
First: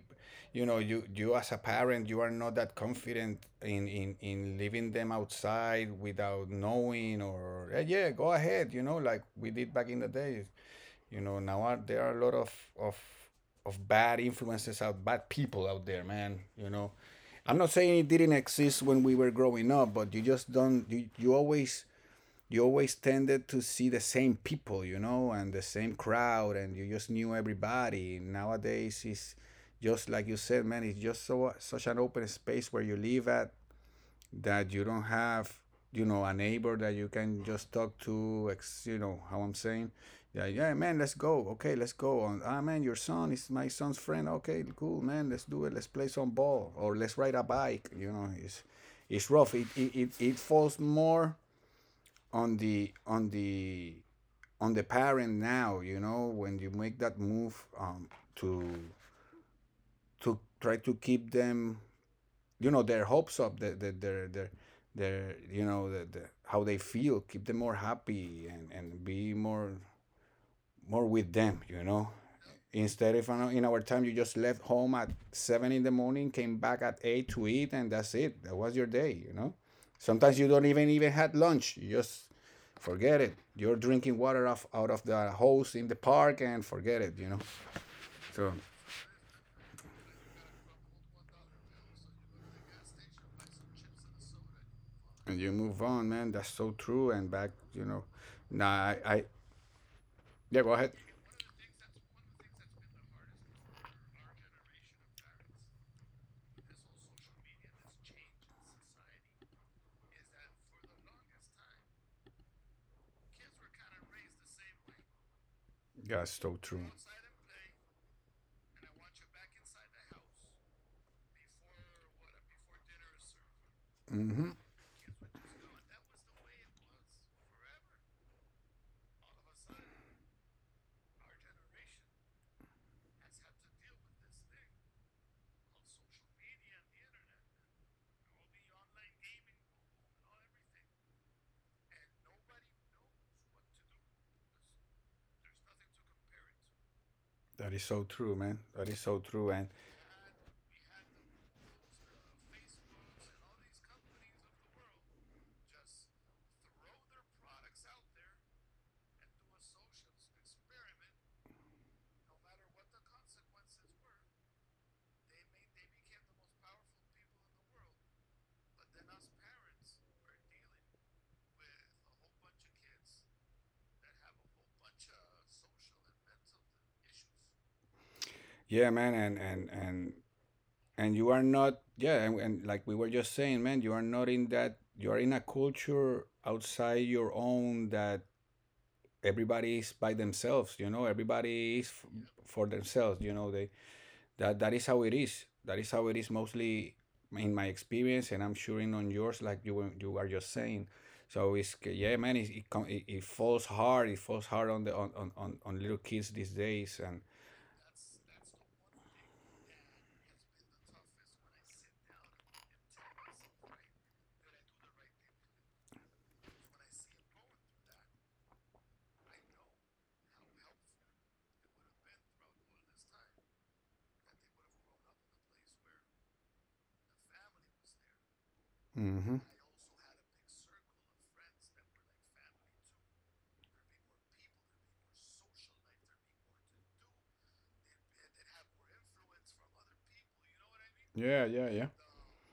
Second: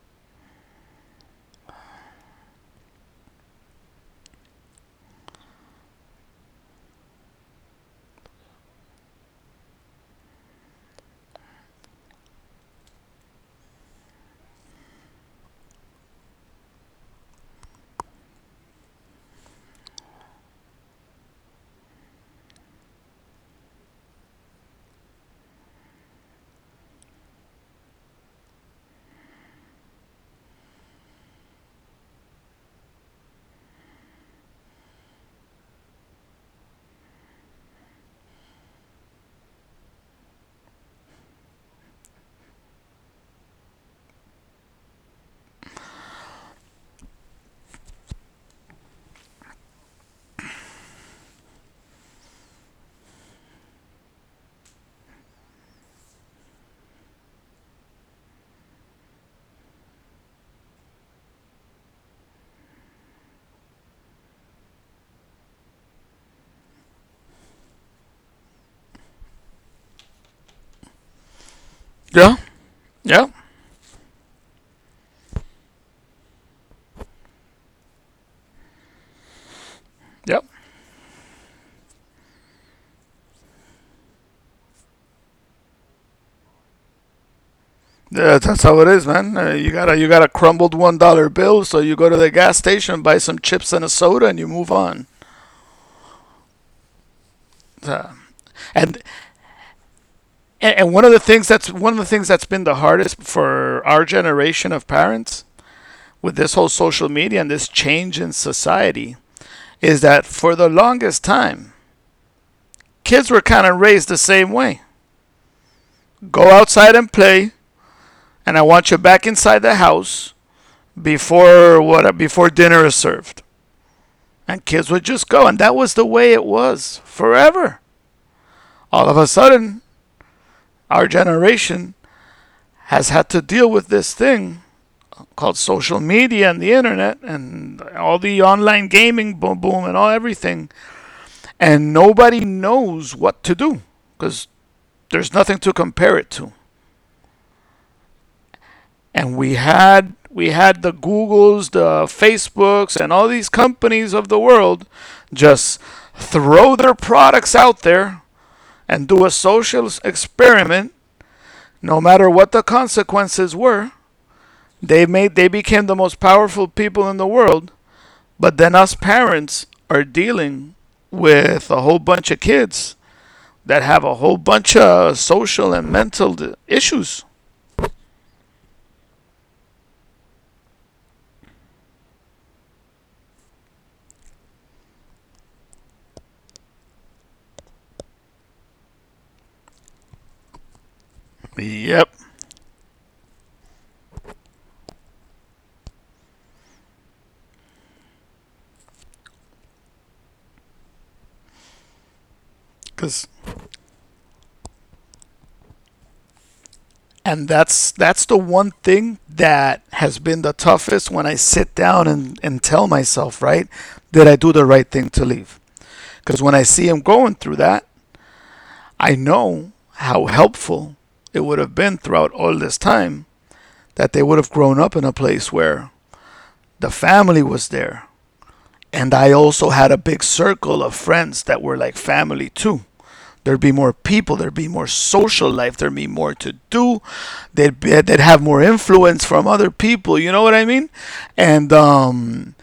you know, you as a parent, you are not that confident in leaving them outside without knowing. Or, "Eh, yeah, go ahead, you know, like we did back in the days." You know, there are a lot of of bad influences out, bad people out there, man. You know, I'm not saying it didn't exist when we were growing up, but you just don't. You always tended to see the same people, you know, and the same crowd, and you just knew everybody. Nowadays, it's just like you said, man. It's just so, such an open space where you live at, that you don't have, you know, a neighbor that you can just talk to. You know how I'm saying? Yeah, yeah, man. Let's go. Okay, let's go. On. Ah, man, your son is my son's friend. Okay, cool, man. Let's do it. Let's play some ball, or let's ride a bike. You know, it's rough. It falls more on the parent now, you know, when you make that move, to to try to keep them, you know, their hopes up, their, you know, how they feel, keep them more happy, and be more with them.
Yeah,
Instead,
yeah,
if in our time you just left home at 7 in the morning, came back at 8 to eat, and that's it. That was your day, you know. Sometimes
yeah.
you don't even had lunch. You just forget it. You're drinking water off out of the hose in the park, and forget it.
Yeah,
So,
that's how it is, man. You got a crumbled $1 bill, so you go to the gas station, buy some chips and a soda, and you move on.
and you move on, man. That's so true. And back.
Uh,
Nah, I,
and
I yeah. Go ahead.
and one of the things that's been the hardest for our generation of parents with this whole social media and this change in society is that for the longest time, kids were kind of raised the same way.
Yeah, it's
Go
so true.
outside and play, and I want you back inside the house before what before dinner is served.
Mm-hmm.
And kids would just go, and that was the way it was forever. All of a sudden, our generation has had to deal with this thing called social media and the internet and all the online gaming boom boom and all everything. And nobody knows what to do, because there's nothing to compare it to.
That is so true, man. That is so
And
true,
we
and
had we had the Googles, the Facebooks, and all these companies of the world just throw their products out there and do a social experiment, no matter what the consequences were. They became the most powerful people in the world, but then us parents are dealing with a whole bunch of kids that have a whole bunch of social and mental issues.
yeah, man, and you are not yeah and like we were just saying, man, you are not in that. You are in a culture outside your own, that everybody is by themselves, you know. Everybody is
Yep,
for themselves, you know. They that that is how it is. That is how it is, mostly, in my experience, and I'm sure in on yours, like you you are just saying. So it's yeah, man,
because
it falls hard. It falls hard on the on little kids these days. And
and that's the one thing that has been the toughest when I sit down and, tell myself, right, did I do the right thing to leave? Because when I see him going through that, I know how helpful it would have been throughout all this time, that they would have grown up in a place where the family was there. And I
mhm.
also had a big circle of friends that were like family too. There'd be more people. There'd be more social life. There'd be more to do. They'd have more influence from other people. You know what I mean?
Yeah,
And
yeah.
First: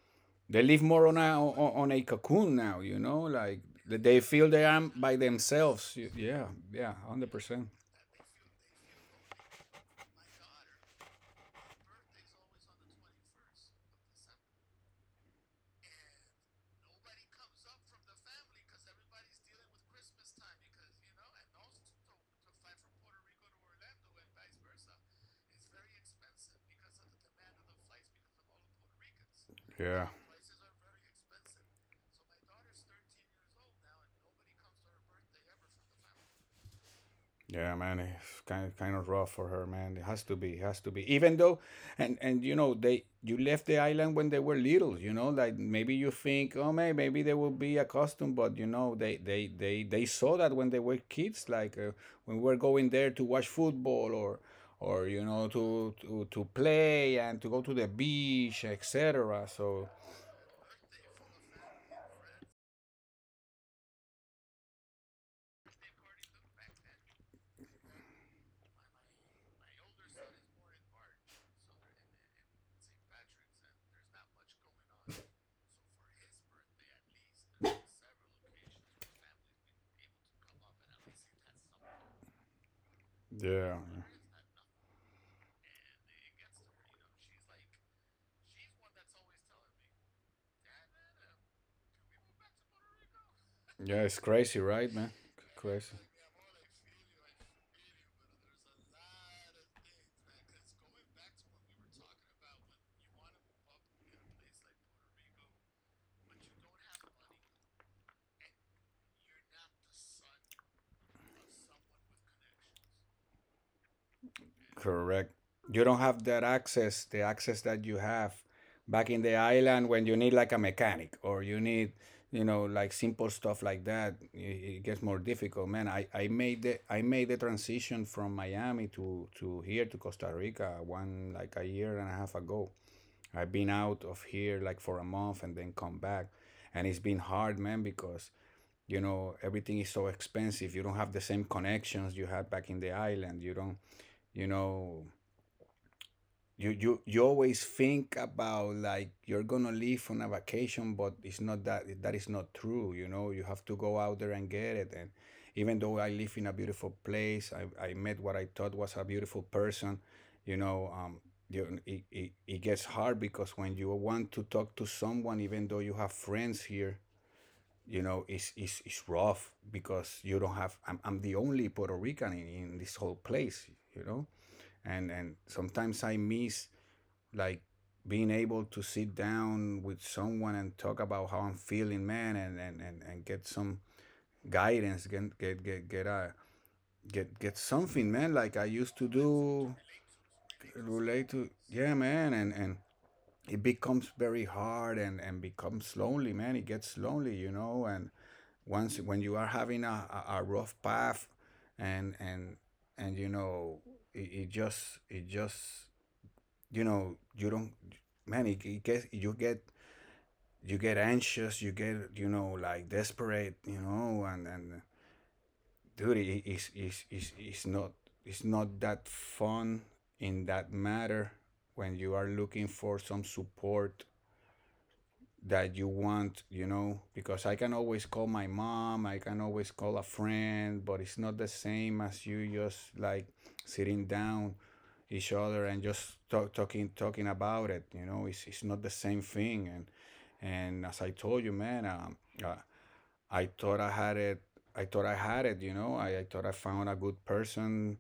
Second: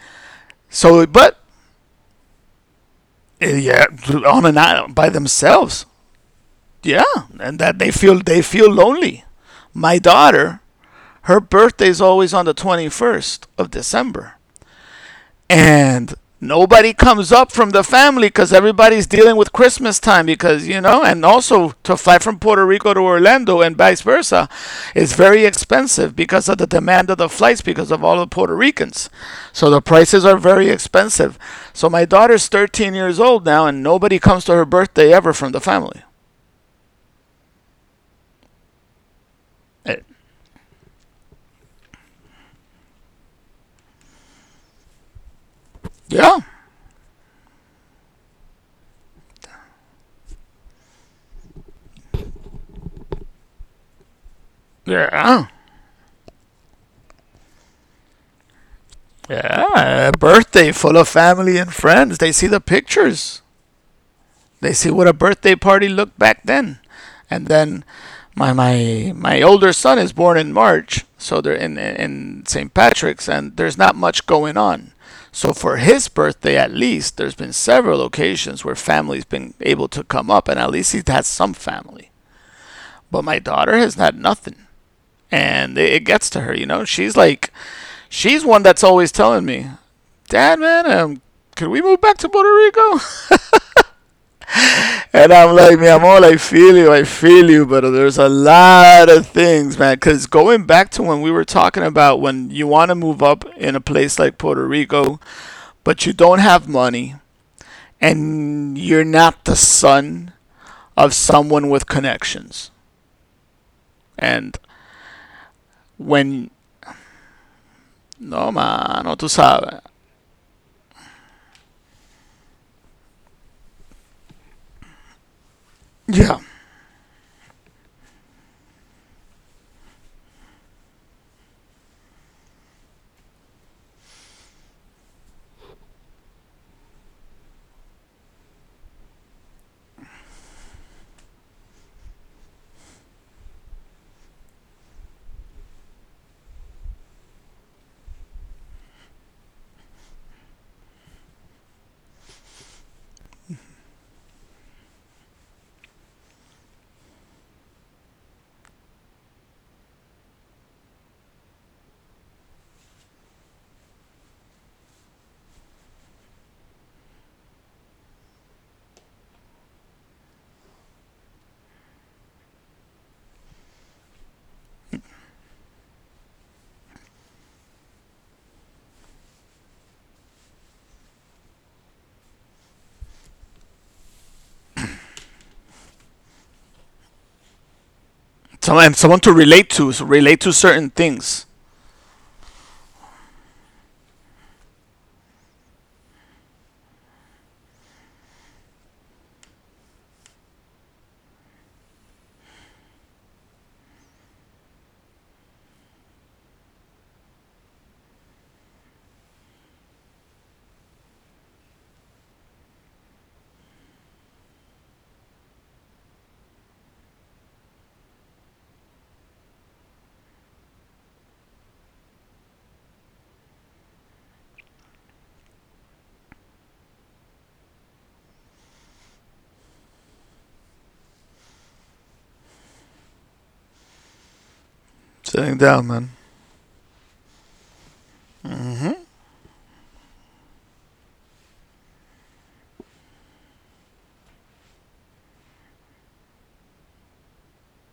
They live more on a
but
on a cocoon now, you know, like
yeah,
that they
on
feel
and
they are
on by
by
themselves.
themselves. Yeah, yeah,
Yeah,
hundred
and
percent.
that they feel lonely. My daughter, her birthday's always on the 21st of December, and nobody comes up from the family because everybody's dealing with Christmas time, because you know, and also to fly from Puerto Rico to Orlando and vice versa is very expensive because of the demand of the flights because of all the Puerto Ricans. So the
Yeah.
prices are very expensive. So my daughter's 13 years old now, and nobody comes to her birthday ever from the family.
Yeah, man, it's kind of rough for her, man. It
Eh,
has to be. It has to be. Even though, and you know, they, you left the island when they were little, you know. Like maybe you
Yeah,
think, oh, man, maybe they will be accustomed, but you know, they saw that when they were kids, like when we were going there to watch football or you know
yeah,
to play and to go to the beach, etc. So
yeah. Birthday full of family and friends. They see the pictures. They see what a birthday party looked back then, and then my older son is born in March, so they're in St. Patrick's, and there's not much going on. So for his birthday, at least, there's been several occasions where family's been able to come up, and at least he's had some family. But my
yeah.
daughter has had nothing, and it gets to her. You know, she's like, she's one that's always telling me, "Dad, man, could we move back to Puerto Rico?"
Yeah, it's crazy, right, man?
And I'm like,
Crazy.
man, I feel you, but there's a lot of things, man. Because going back to when we were talking about, when you want to move up in a place like Puerto Rico, but you don't have money and you're not the son of someone with connections. And
Correct. You don't have that
when,
access, the access that you have
no,
back in
mano, tú
the
sabes.
island when you need like a mechanic, or you need, you know, like simple stuff like that. It gets more difficult, man.
Yeah.
I made the transition from Miami to here to Costa Rica one like a year and a half ago. I've been out of here like for a month and then come back. And it's been hard, man, because you know everything is so expensive. You don't have the same connections you had back in the island. You don't, you know, you always think about like you're gonna leave on a vacation, but it's not that. That is not true. You know, you have to go out there and get it. And even though I live in a beautiful place, I met what I thought was a beautiful person. You know, you, it gets hard because when you want to talk to someone, even though you have friends here, you know, it's rough because you don't have. I'm the only Puerto Rican in this whole place. You know, and sometimes I miss like being able to sit down with someone and talk about how I'm feeling, man, and get some guidance, get a get get something, man, like I
Some,
used
and
to
someone to
do
relate to, so relate to certain
relate to.
things.
Yeah, man, and it becomes very hard, and becomes lonely, man. It gets lonely, you know, and once when you are having a rough path and and and you know it just you know you don't man, it gets you get anxious. You get you know like desperate, you know, and dude, it is not. It's not that fun in that matter when you are looking for some support that you want, you know, because I can always call my mom, I can always call a friend, but it's not the same as you just like sitting down each
Sitting
other and
down, man.
just talking about it, you know. It's not the same thing. And as I told you, man, uh, I thought I had it. I thought I had it, you know. I thought I found a good person.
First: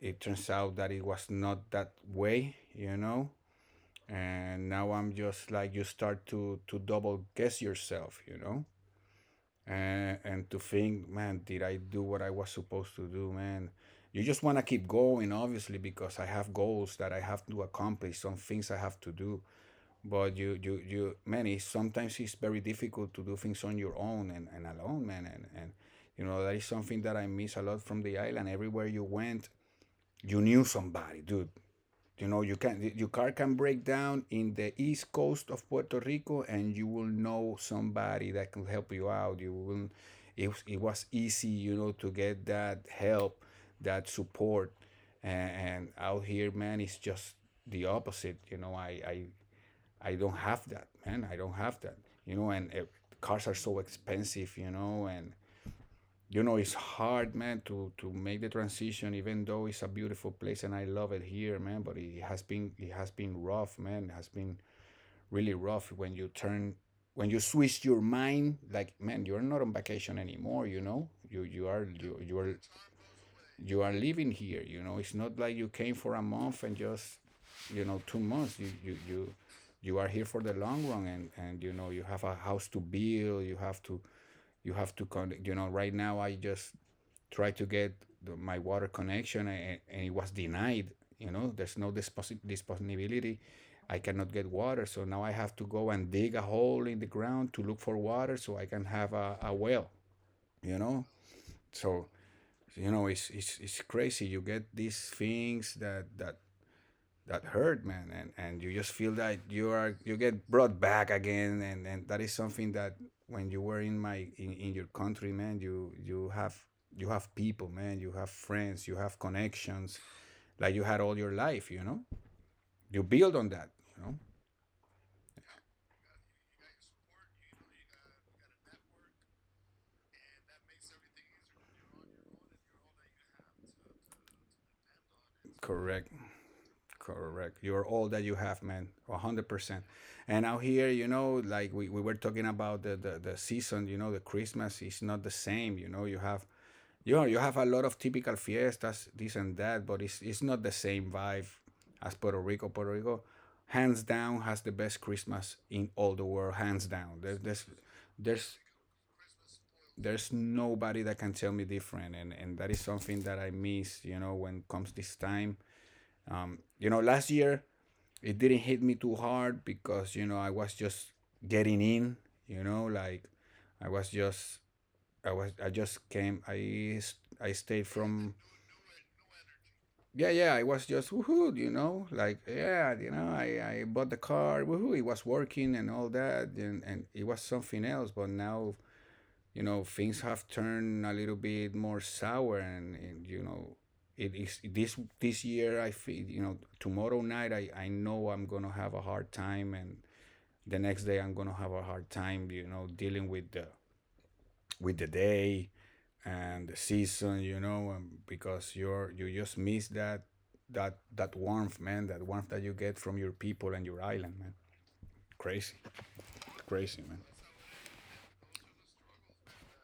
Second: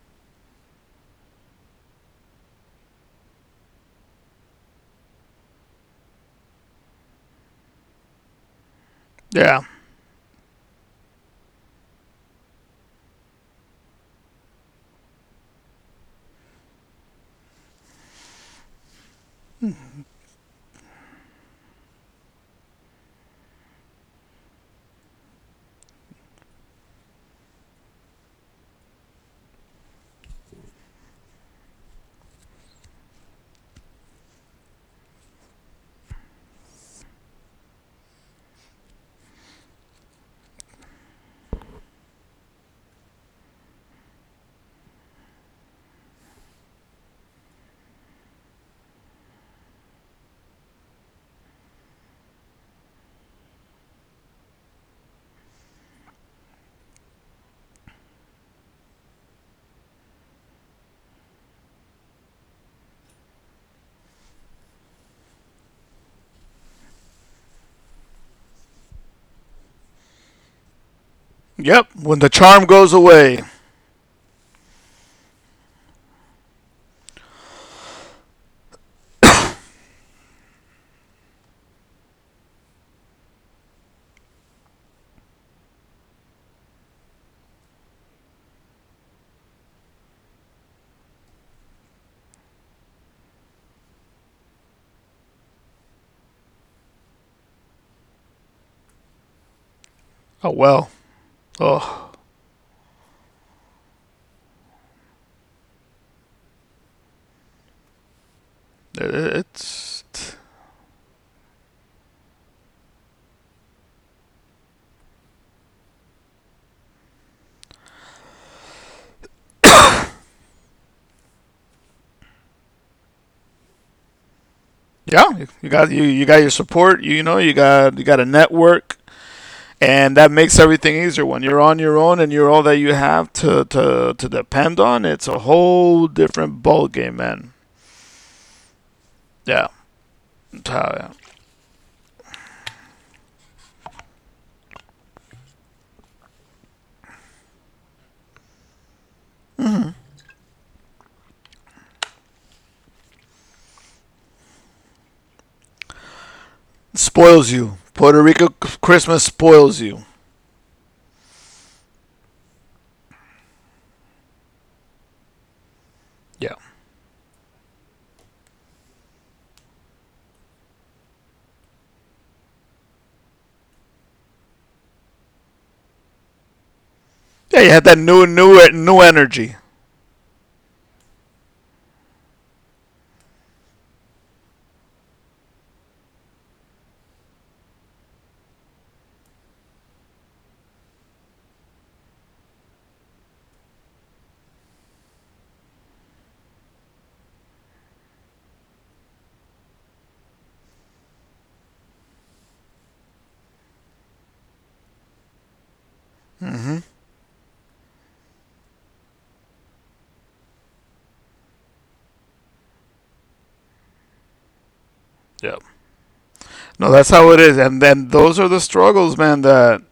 It turns out that it was not that way, you know, and now I'm just like you start to double guess yourself, you know,
Yeah.
and to think, man, did I do what I was supposed to do, man? You just want to keep going, obviously, because I have goals that I have to accomplish. Some things I have to do, but you, man, it's, sometimes it's very difficult to do things on your own, and alone, man, and you know that is something that I miss a lot from the island. Everywhere you went you knew somebody, dude. You know, you can your car can break down in the east coast of Puerto Rico, and you will know somebody that can help you out. You will. It was easy, you know, to get that help, that support, and out here, man, it's just the opposite. You know, I don't have that, man. I don't have that. You know, and cars are so expensive, you know, and you know it's hard, man, to make the transition, even though it's a beautiful place and I love it here, man. But it has been, it has been rough, man. It has been really rough when you turn, when you switch your mind like, man, you're not on vacation anymore, you know.
Yep. When the charm goes away.
You are living here, you know. It's not like you came for a month and just you know two months. You are here for the long run, and you know you have a house to build. You have to you have to connect, you know. Right now I just try to get the, my water connection, and it was denied. You know, there's I cannot get water, so now I have to go and dig a hole in the ground to look for water so I can have a well.
Oh,
You
well.
know,
Oh.
so you know it's crazy. You get these things that that hurt, man, and you just feel that you are
It's
you get brought back again, and that is something that when you were in my in your country, man, you you have people, man. You have friends, you have connections like you had all your life, you know. You build on that, you know.
yeah, you got your support. You know, you got a network, and that makes everything easier. When you're on your own and you're all that you have to to depend on, it's a whole
Correct.
different ball game, man.
Correct. You're all that you have, man.
Yeah,
100%. And out
that's
here, you
yeah.
know, like we were talking about the season, you know, the Christmas is not the same, you know. You have you know, you have a lot of typical fiestas, this and that, but it's not the same vibe as Puerto Rico. Puerto Rico, hands down, has the best Christmas in all the world, hands down.
Spoils
There's
you. Puerto Rico
there's
Christmas spoils you.
there's nobody that can tell me different, and that is something that I miss. You know, when comes this time,
Yeah,
you know, last year it didn't hit me too hard, because you know I was just getting in. You know, like I was just I just came I
yeah, you had
stayed
that
from
new energy.
yeah, yeah, I was just woohoo, you know, like yeah, you know, I bought the car, woohoo, it was working and all that, and it was something else. But now, you know, things have turned a little bit more sour, and you know, it is this year. I feel, you know, tomorrow night, I know I'm gonna have a hard time, and the next day I'm gonna have a hard time, you know, dealing with the day and
Hmm.
the season, you know. And because you're you just miss that that that warmth, man, that warmth that you get from your people and your island, man.
Yeah,
Crazy,
no,
crazy,
that's
man.
how it is, and then those are the struggles, man. That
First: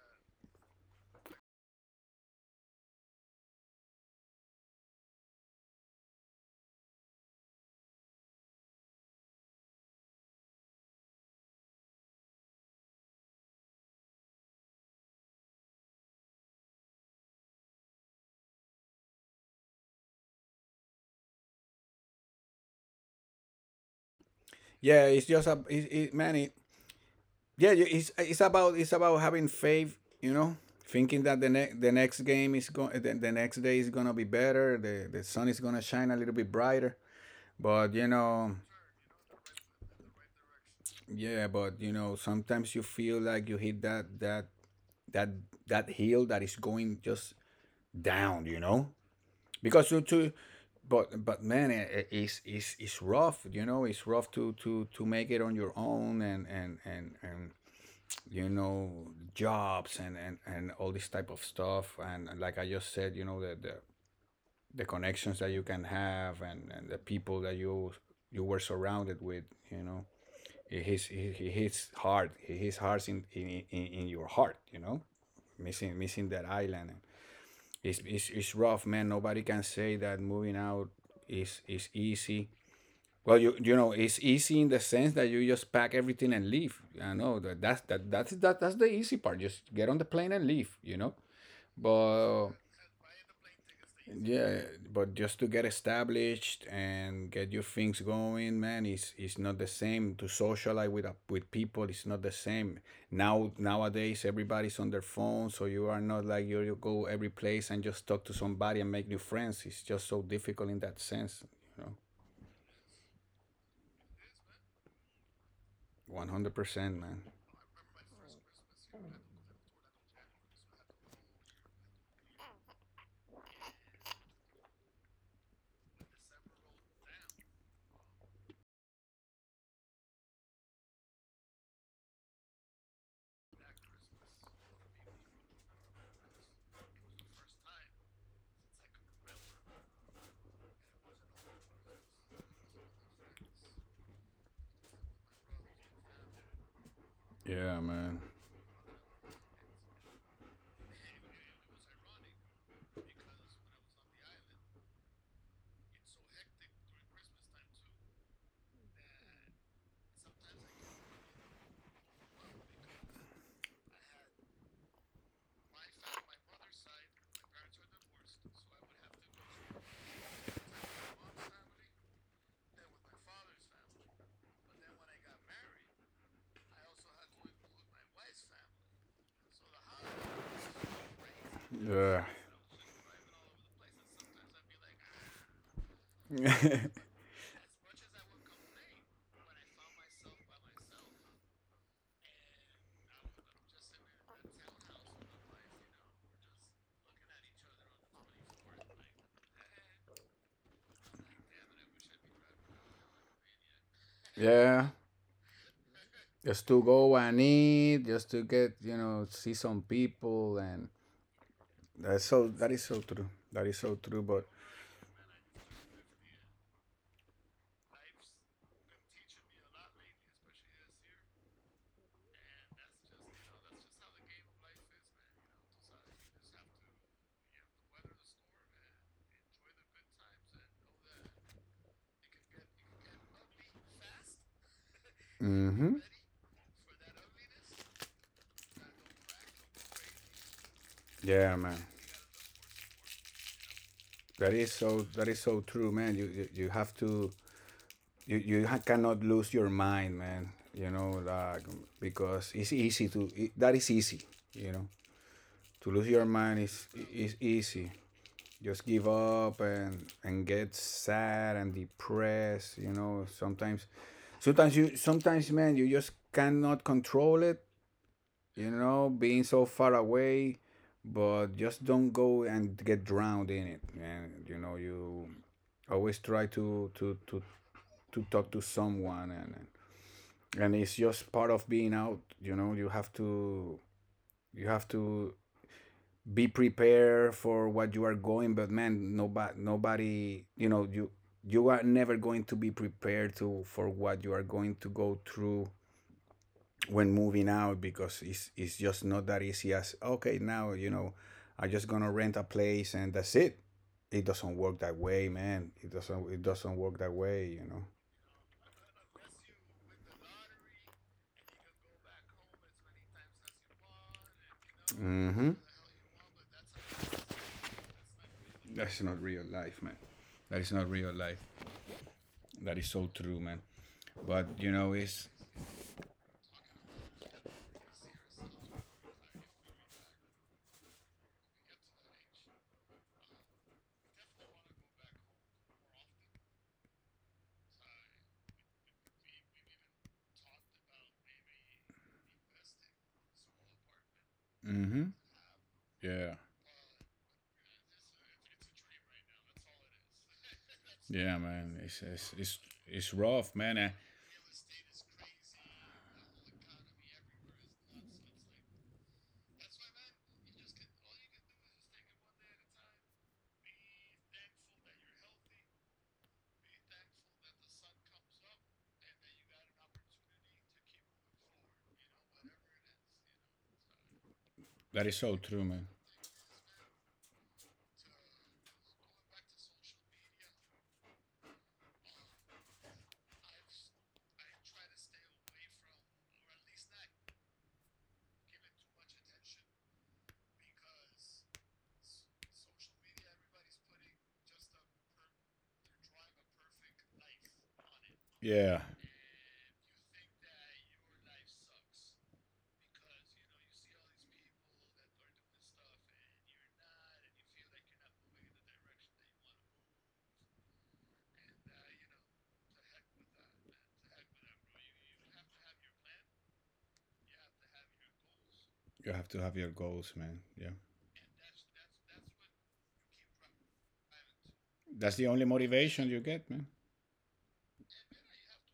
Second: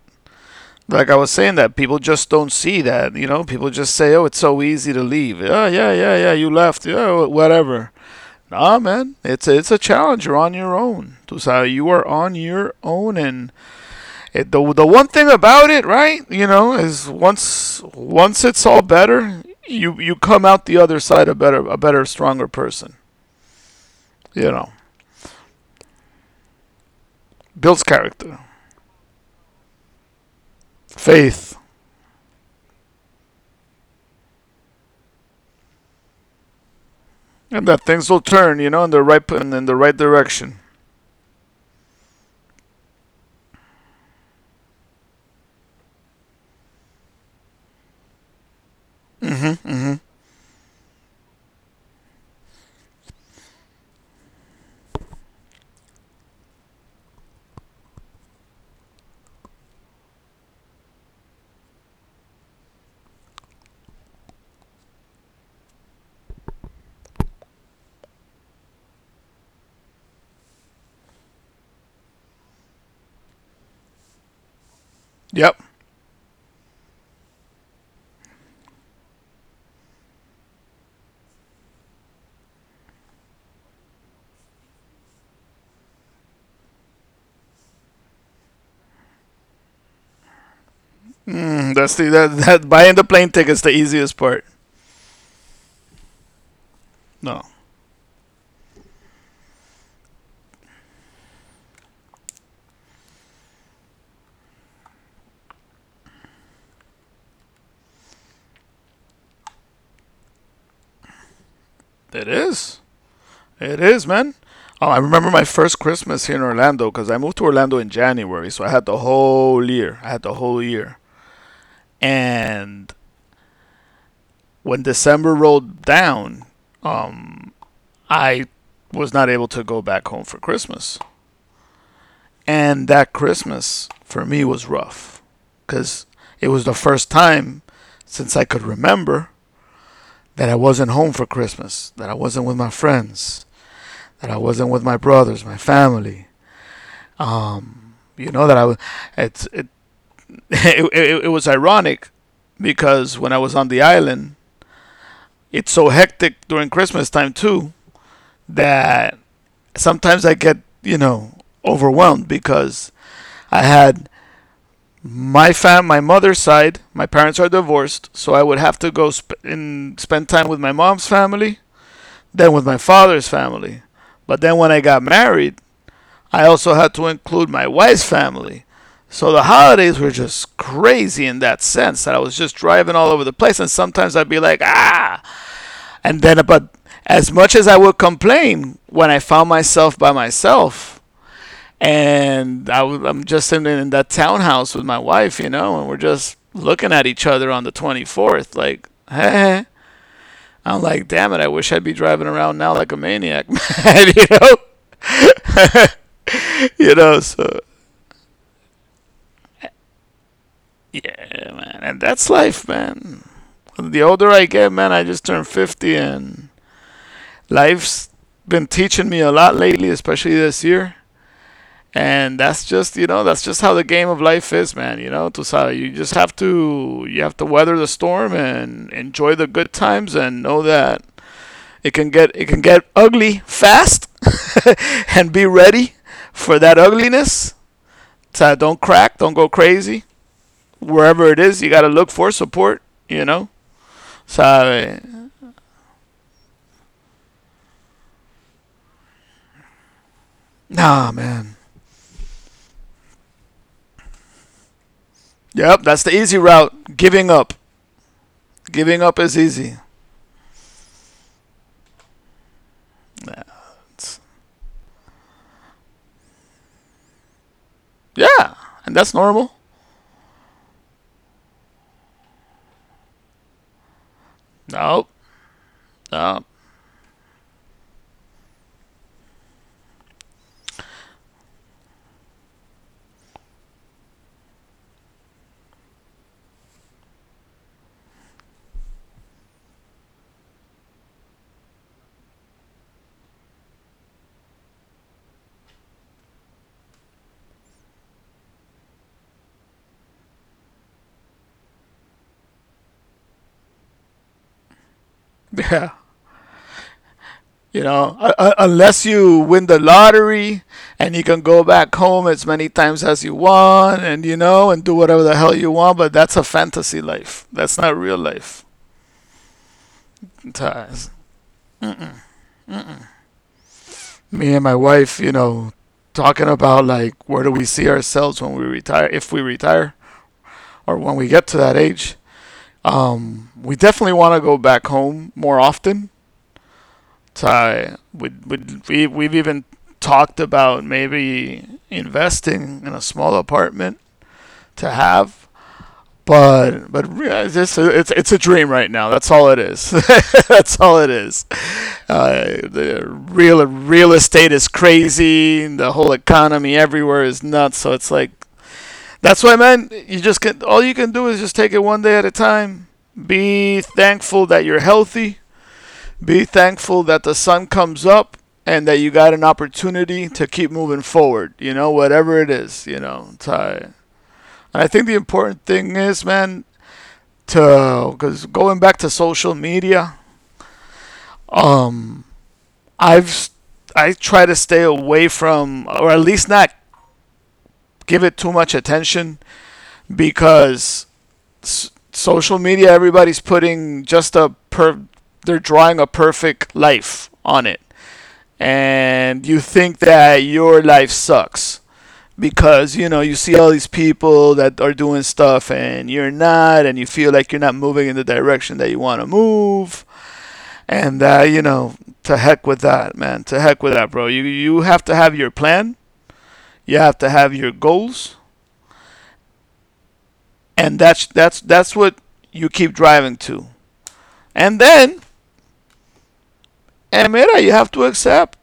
like I was saying, that people just don't see that. You know, people just say, "Oh, it's so easy to leave." Oh, yeah, yeah, yeah. You left. Yeah, whatever. Nah, man. It's a challenge. You're on your own. Tu you are on your own, and it, the one thing about it, right? You know, is once it's all better, you come out the other side a better stronger person. You know,
Yeah, it's just a man. Yeah,
builds
it's
character,
it's about having faith, you know, thinking that
faith,
the next game is going the next day is gonna be better. The sun is gonna shine a little bit brighter.
and that
But you
things will
know,
turn. You know, in the right direction.
yeah, but you know, sometimes you feel like you hit that that hill that is going just down, you know,
Hmm.
because
Hmm.
to but, man, it's rough, you know. It's rough to make it on your own, and and you know jobs, and and all this type of stuff, and like I just said, you know the connections that you can have, and the people that you were surrounded with, you know. It hits, it hits hard. It hits hard in your heart, you know,
Yep.
missing, missing that island. It's, it's rough, man. Nobody can say that moving out is easy. Well, you know, it's easy in the sense that you just pack everything and leave. I know that that's that's the easy part. Just get on the plane and leave. You know,
Mm, that's
but
that buying the plane ticket's the easiest part.
yeah, but just to get established and
No,
get your things going, man, is not the same. To socialize with a, with people, it's not the same. Nowadays everybody's on their phone, so you are not like you go every place and just talk to somebody and make new friends. It's just so difficult in that sense, you know.
it is. It is, man. Oh, I remember my first
One
Christmas here in
hundred
Orlando,
percent,
because I
man.
moved to Orlando in January, so I had the whole year. And when December rolled down, um, I was not able to go back home for Christmas, and that Christmas for me was rough, because it was the first time since I could remember that I wasn't home for Christmas, that I wasn't with my friends, that I wasn't with my brothers, my family.
Yeah, man.
You know that I was. It's it, it. It was ironic because when I was on the island, it's so hectic during Christmas time too that sometimes I get, you know, overwhelmed because I had my mother's side. My parents are divorced, so I would have to go sp- and spend time with my mom's family than with my father's family. But then when I got married, I also had to include my wife's family. So the holidays were just crazy in that sense that
Yeah.
I was just driving all over the place, and sometimes I'd be like, ah, and then but as much as I would complain, when I found myself by myself, and I'm just in that townhouse with my wife, you know, and we're just looking at each other on the 24th, like, hey. I'm like, damn it, I wish I'd be driving around now like a maniac, man. You know?
Yeah. Just to
You
go
know,
and
so
eat, just to see some people and
yeah, man. And that's
That
life,
is so true.
man.
That is so
The
true.
older
But
I get, man, I just turned 50, and life's been teaching me a lot lately, especially this year. And that's just, you know, that's just how the game of life is, man. You know, Tusada, you just you have to weather the storm and enjoy the good times and know that it can get ugly fast and be
hmm
ready for that ugliness. So don't crack, don't go crazy. Wherever it
yeah,
is,
man,
you got to look for support, you know?
that is so. that
So,
is so true, man. You have to. You cannot lose your mind, man. You know,
nah,
like,
man.
because it's easy to. That is easy. You know, to
Yep,
lose
that's
your
the easy
mind is
route.
is
Giving up.
easy. Just give
Giving up is
up
easy.
and get sad and depressed. You know, sometimes,
It's,
sometimes you sometimes, man, you just cannot control it you
yeah,
know,
and that's
being so
normal.
far away, but just don't go and get drowned in it. And
No,
you always try
no.
to talk to someone, and it's just part of being out. You know, you have to you have to be prepared for what you are going. But, man, nobody, you are never going to be prepared to for what you are going to go through when moving out, because it's just not that easy as, okay, now, I'm just gonna rent a place and that's it. It doesn't work that way, man. It
Yeah.
doesn't it doesn't work that way.
You know, unless you win the lottery and you can go back home as many times as you want and, you know, and do whatever the
hmm
hell you want, but that's a fantasy life. That's not real life.
That's not real life, man. That
It's,
is not
uh,
real
it's-
life. That is so true, man. But
Me and
you
my
know,
wife,
it's
you know, talking about like, where do we see ourselves when we retire, if we retire, or when we get to that age. We definitely want to go back home more often. So we've even talked about maybe investing in a small apartment to
hmm
have.
yeah.
But yeah, it's just- it's a dream right now. That's all it is. That's all it
Yeah,
is.
man, it's it's it's,
The
it's rough, man.
real estate is crazy. The whole economy everywhere is nuts. So it's like that's why, man. You just can all you can do is just take it one day at a time. Be thankful that you're healthy. Be thankful that the sun comes up and that you got an opportunity to keep moving forward. You know, whatever it is. You know, It's, and I
That is
think the
so true,
important
man.
thing is, man, to because going back to social media, um, I try to stay away from, or at least not give it too much attention, because social media, everybody's putting just they're drawing a perfect life on it,
Yeah,
and you think that your life sucks because, you know, you see all these people that are doing stuff and you're not, and you feel like you're not moving in the direction that you want to move. And you know, to heck with that, man. To heck with that, bro. You have to have your plan. You have to have your goals,
you have to have your goals, man. Yeah.
and that's what you keep driving to. And
That's the
then,
only motivation you get, man.
and mira, you have to accept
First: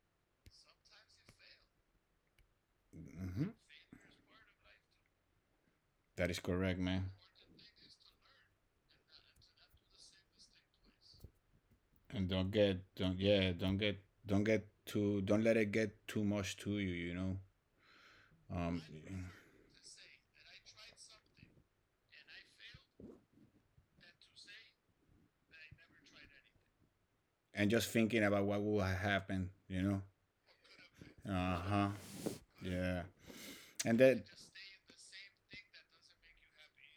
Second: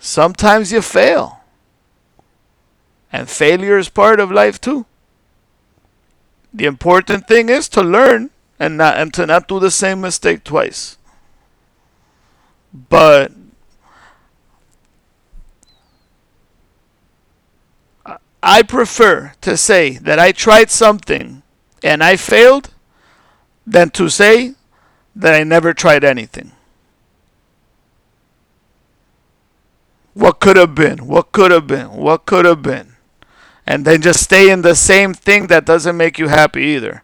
sometimes you fail, and
Mm-hmm.
failure is part of life too.
That is
The
correct, man.
important thing is to learn and not and to not do the same mistake twice.
And don't get, don't
But
yeah, don't let it get too much to you, you know.
I
Um,
prefer to say that I tried something and I failed than to say that I never tried anything.
and just thinking about what will happen.
What could have been? What could
Uh
have been?
huh.
What could have been?
Yeah.
And then
And
just
that
stay in the same thing that doesn't make you happy either.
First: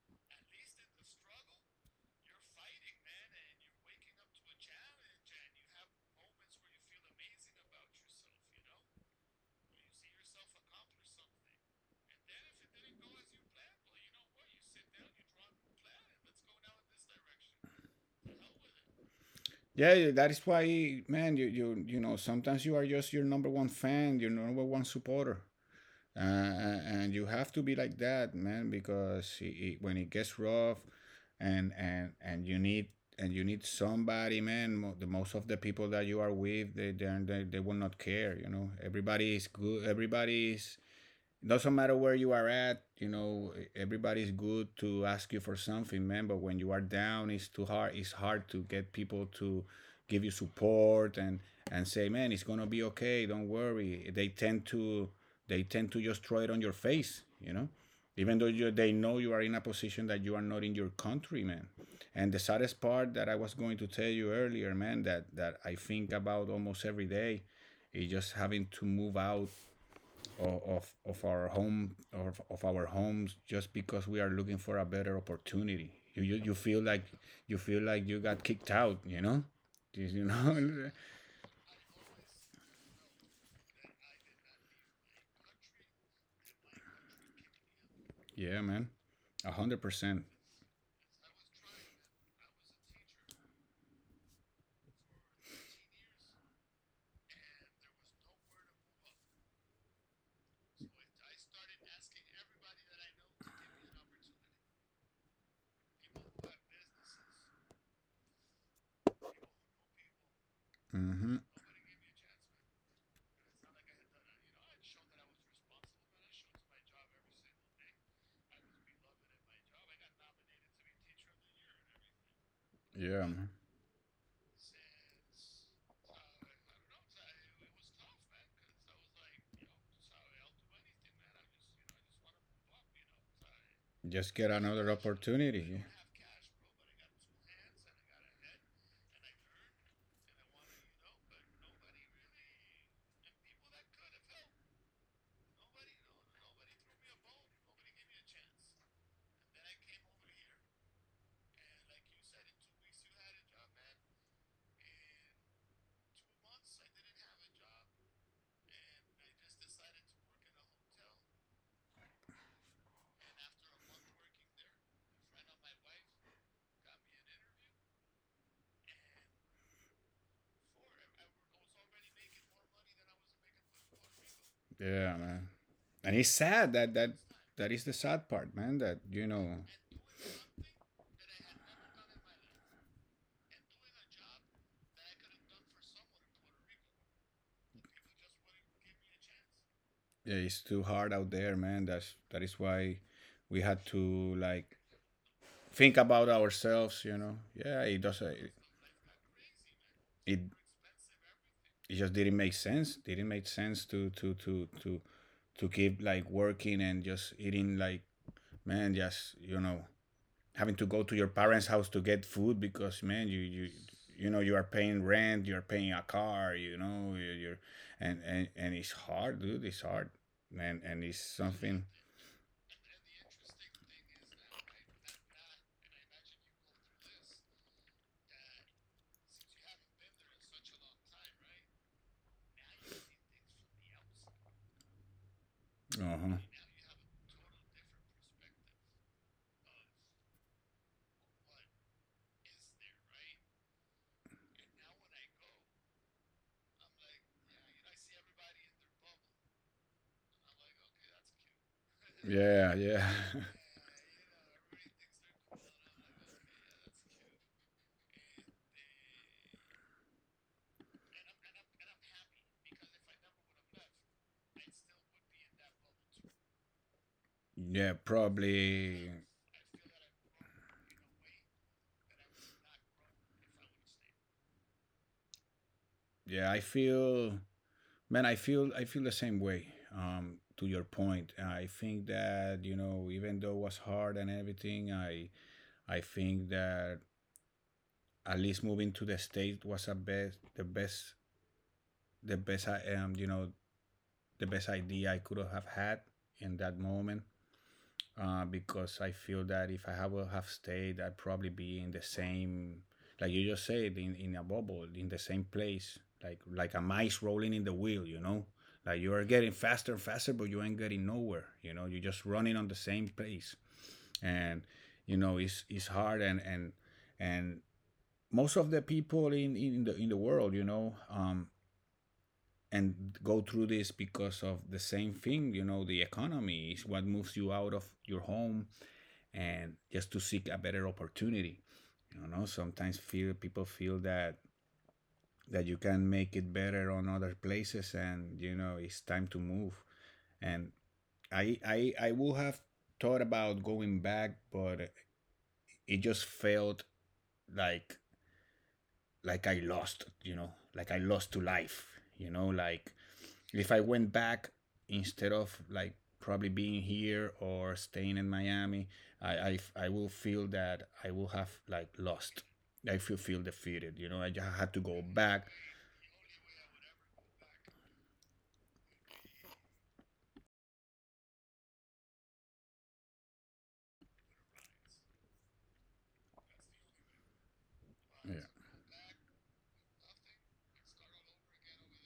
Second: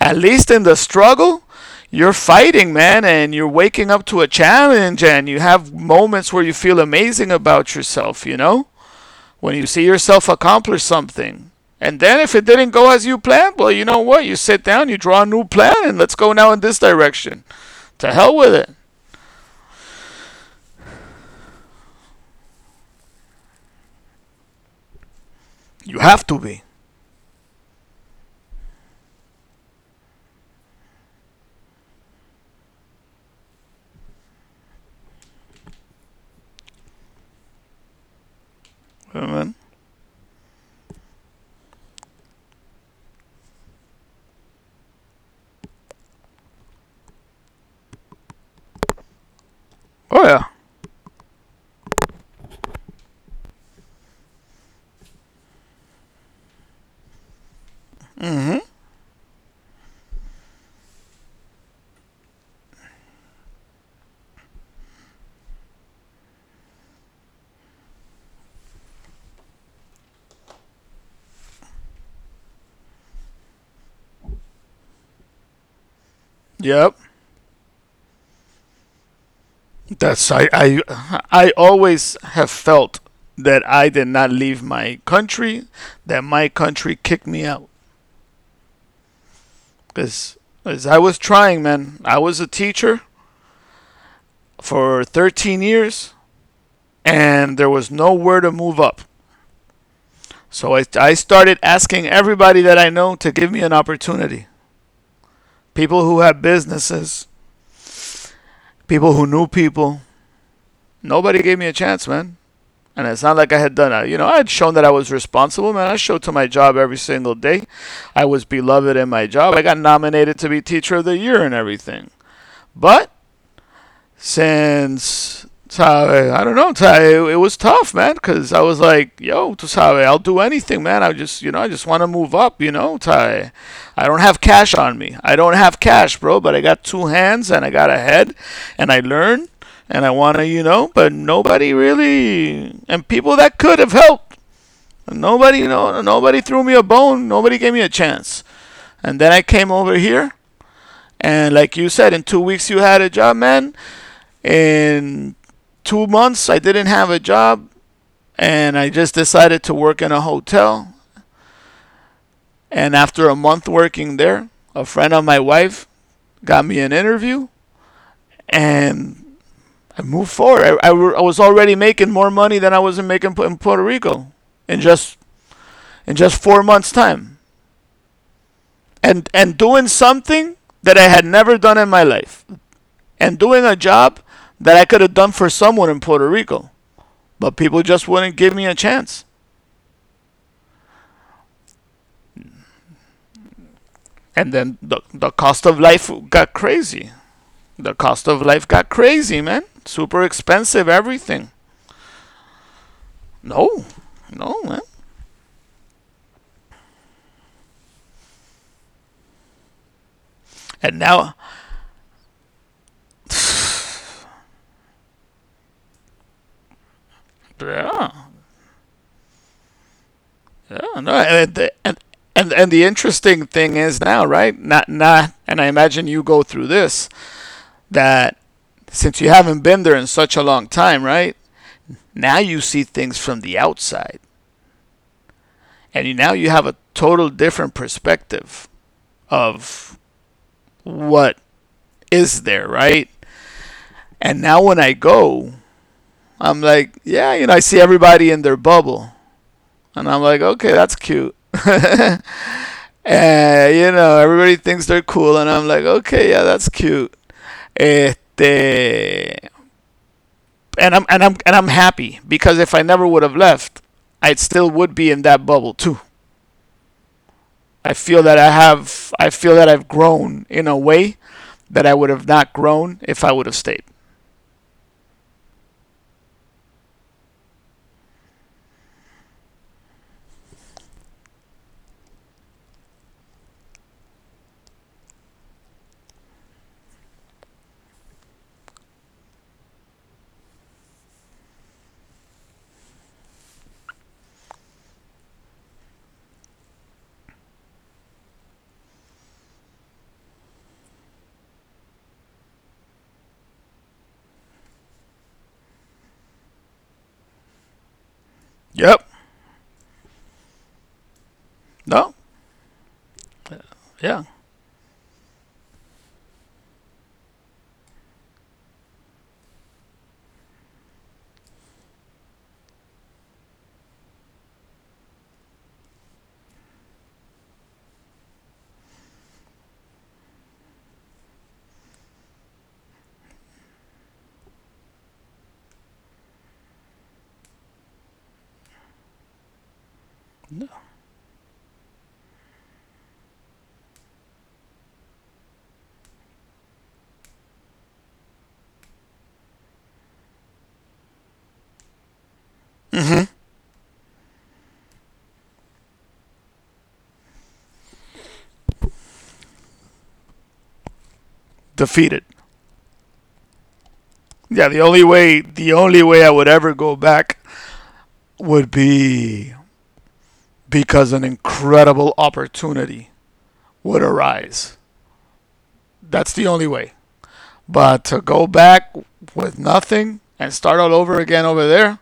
At least in the struggle, you're fighting, man, and you're waking up to a challenge and you have moments where you feel amazing about yourself, you know? When you see yourself accomplish something. And then if it didn't go as you planned, well, you know what? You sit down, you draw a new plan, and let's go now in this direction. To hell with it.
Yeah, yeah, that is why, man. Sometimes you are just your number one fan, your number one supporter.
You have to be.
And you have to be like that, man, because when it gets rough, and you need somebody, man. The most of the people that you are with, they will not care. Everybody is
You.
good, everybody's it doesn't matter where you are at. You know, everybody's good to ask you for something, man. But when you are down, it's too hard. It's hard to get people to
Oh,
give you
yeah.
support and say, man, it's gonna be okay. Don't worry. They tend to just throw it on your face, you know, even though they know you are in a position that you are not in your country, man. And the saddest part that I was going to tell you earlier, man, that that I think about almost every day is just having to move out of our home, of our homes, just because we are looking for a better opportunity. You, you you feel
Yep.
like you feel like you got kicked out. You know, you
That's
know.
I always have felt that I did not leave my country, that my country kicked me out
Yeah, man, 100%.
because as I was trying, man, I was a teacher for 13 years and there was nowhere to move up. So I started asking everybody that I know to give me an opportunity. People who had businesses, people who knew people.
Mm-hmm.
Nobody gave me a chance, man. And it's not like I had done that. You know, I had shown that I was responsible, man. I showed to my job every single day. I was beloved in my job. I got nominated to be Teacher of the Year and everything. But
Yeah, man.
since Tave. I don't know, Tave. It was tough, man, because I was like, yo, to Tave, I'll do anything, man. I just, I just want to move up, you know, Tave. I don't
Just
have
get
cash
another
on me. I don't
opportunity.
have cash, bro, but I got two hands and I got a head and I learn and I want to, you know, but nobody really, and people that could have helped. Nobody, you know, nobody threw me a bone. Nobody gave me a chance. And then I came over here, and like you said, in 2 weeks you had a job, man, in 2 months, I didn't have a job and I just decided to work in a hotel. And after a month working there, a friend of my wife got me an interview and I moved forward. I was already making more money than I was making in Puerto Rico in
Yeah,
just
man. And
in
it's
just four
sad that
months'
that
time,
that is the sad part, man. That, you
and
know.
doing something that I had never done in my life, and doing a job that I could have done for someone in Puerto Rico, but people just wouldn't give me a chance.
Yeah, it's too hard out there, man. That is why we had to,
And
like,
then the cost of
think
life
about
got
ourselves,
crazy.
you know. Yeah, it
The
does.
cost of
it,
life got crazy, man. Super
it
expensive, everything.
just didn't make sense,
No,
to to
no,
to
man.
to to keep, like, working and just eating, like, man, just, having to go
And
to your
now,
parents' house to get food, because, man, you know, you are paying rent, you're paying a car, you know, you're
yeah,
and it's hard, dude, it's hard.
yeah,
Man, and
no.
it's something.
And, and the interesting thing is now, right? Not, not, and I imagine you go through this, that since you haven't been there in such a long time, right? Now you see things from the outside. And you,
Uh-huh.
now you have a total different perspective of what is there, right? And now when I go, I'm like, yeah, you know, I see everybody in their bubble. And I'm like, okay, that's cute. And,
Yeah, yeah.
you know, everybody thinks they're cool. And I'm like, okay, yeah, that's cute. Este, and I'm happy because if I never would have left, I still would be in that bubble too.
Yeah, probably.
I feel that I've grown in a way that I would have not grown if I would have stayed.
Yeah, I feel, man, I feel, the same way. To your point, I think that, you know, even though it was hard and everything, I think that at least moving to the states was a best, the best, the best I am, you know, the best idea I could have had in that moment. Because I feel that if I would have stayed, I'd probably be in the same, like you just said, in a bubble, in the same place, like a mice rolling in the wheel, you know. Like, you
Yep.
are getting faster and faster, but you ain't getting nowhere. You know, you're
No.
just running on the same place,
Yeah.
and, you know, it's hard. And and most of the people in the world, you know, and go through this because of the same thing. You know, the economy is what moves you out of your home and just to seek a better opportunity. You know, sometimes feel people feel that, that you can make it better on other places, and, you know, it's time to move. And
No.
I will have thought about going back, but it just felt like like I lost. You know, like I lost to life, you know, like, if I went back instead of, like, probably being here or staying in Miami, I, I, I will feel that I will have, like,
Defeated.
lost. I feel defeated. You know, I just
Yeah,
had to go back.
the only way I would ever go back would be because an incredible opportunity would arise. That's the only way. But to
Yeah.
go back with nothing and start all over again over there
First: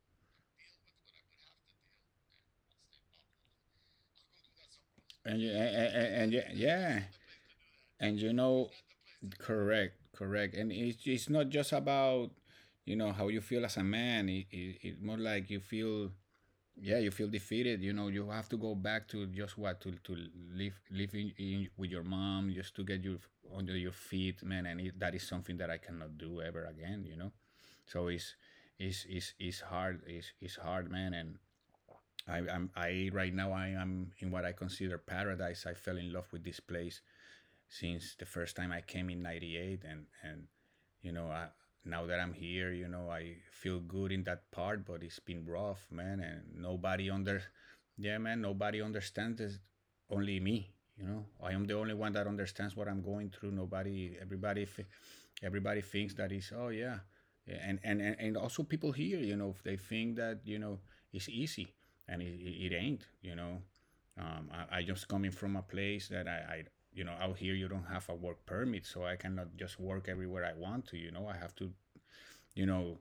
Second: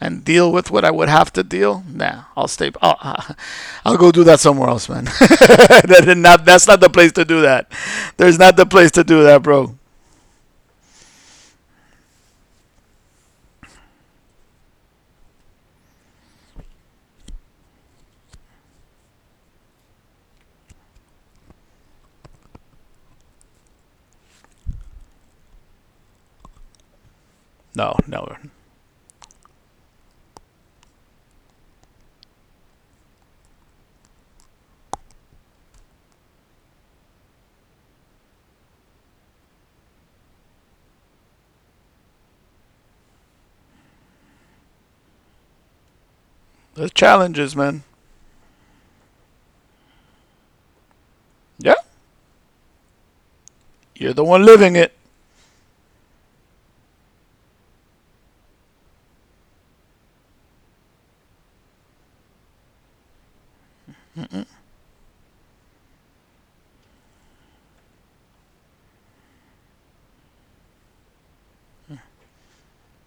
and deal with what I would have to deal, nah, I'll stay. I'll, I'll go do that somewhere else, man.
And, you- and, and, and yeah,
That's not the
yeah.
place to do that.
and you
There's not the
know,
place to do that, bro.
correct, correct. And it's not just about, you know, how you feel as a man. It's more like you feel. Yeah. You feel defeated. You know, you have to go back to just what to live in with your mom, just to get you under your feet, man. And that is something that I cannot do ever again you know
No,
so it's
no.
it's it's, it's hard, it's hard, man. And I, I'm I right now I am in what I consider paradise. I fell in love with this place since the first time I came in '98, and you know, now that I'm here, you know, I feel good in that part, but it's been rough, man, and
There's challenges, man.
yeah, man, nobody understands this, only me. You know, I am
Yeah,
the only one that understands what I'm going through.
you're
Nobody.
the one
everybody,
living it.
everybody thinks that is, oh yeah, yeah, and also people here, you know, they think that, you know, it's easy, and it ain't. You know, I just coming from a place that you know, out here you don't have a work permit, so I cannot just work everywhere I want to, you know. I have to, you know,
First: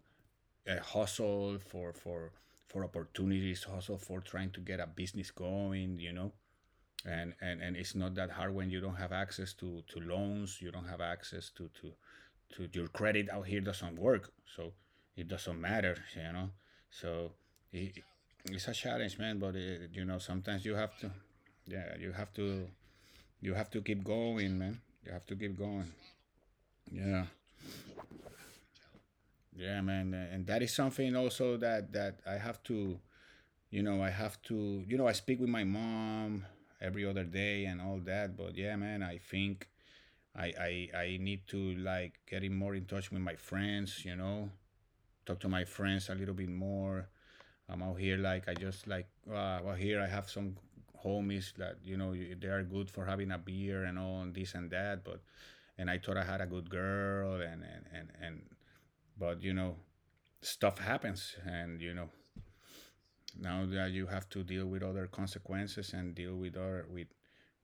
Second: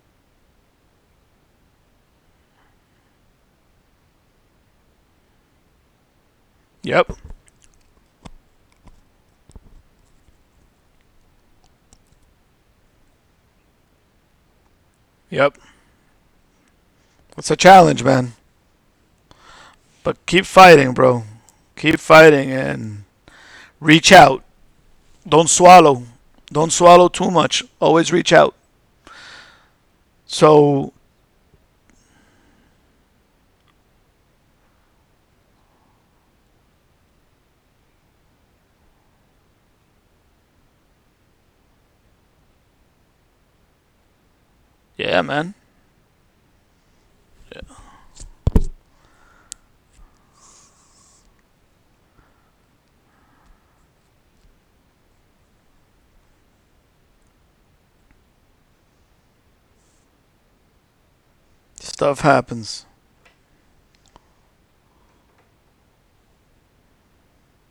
hustle for opportunities, hustle for trying to get a business going.
Yep,
And and it's not that hard when you don't have access to loans, you don't have access to your credit. Out here doesn't work, so it
yep.
doesn't matter, you know. So
It's a
it,
challenge, man.
it's a challenge, man, but, you know,
But keep
sometimes you
fighting,
have to.
bro. Keep
Yeah, you have
fighting
to,
and
keep
reach out.
going, man. You have to
Don't
keep going.
swallow. Don't swallow too
Yeah,
much. Always reach out.
yeah, man. And that is
So,
something also that that I have to, you know, I have to, you know, I speak with my mom every other day and all that. But yeah, man, I think I need to, like, getting more in touch with my friends. You know,
yeah,
talk
man.
to my friends a little bit more.
Yeah.
I'm out here, like, I just, like, well, here I have some homies that, you know, they are good for having a beer and all and this and that, but and I thought I had a good girl, and but, you know, stuff happens, and, you know,
Stuff happens.
now that you have to deal with other consequences and deal with other, with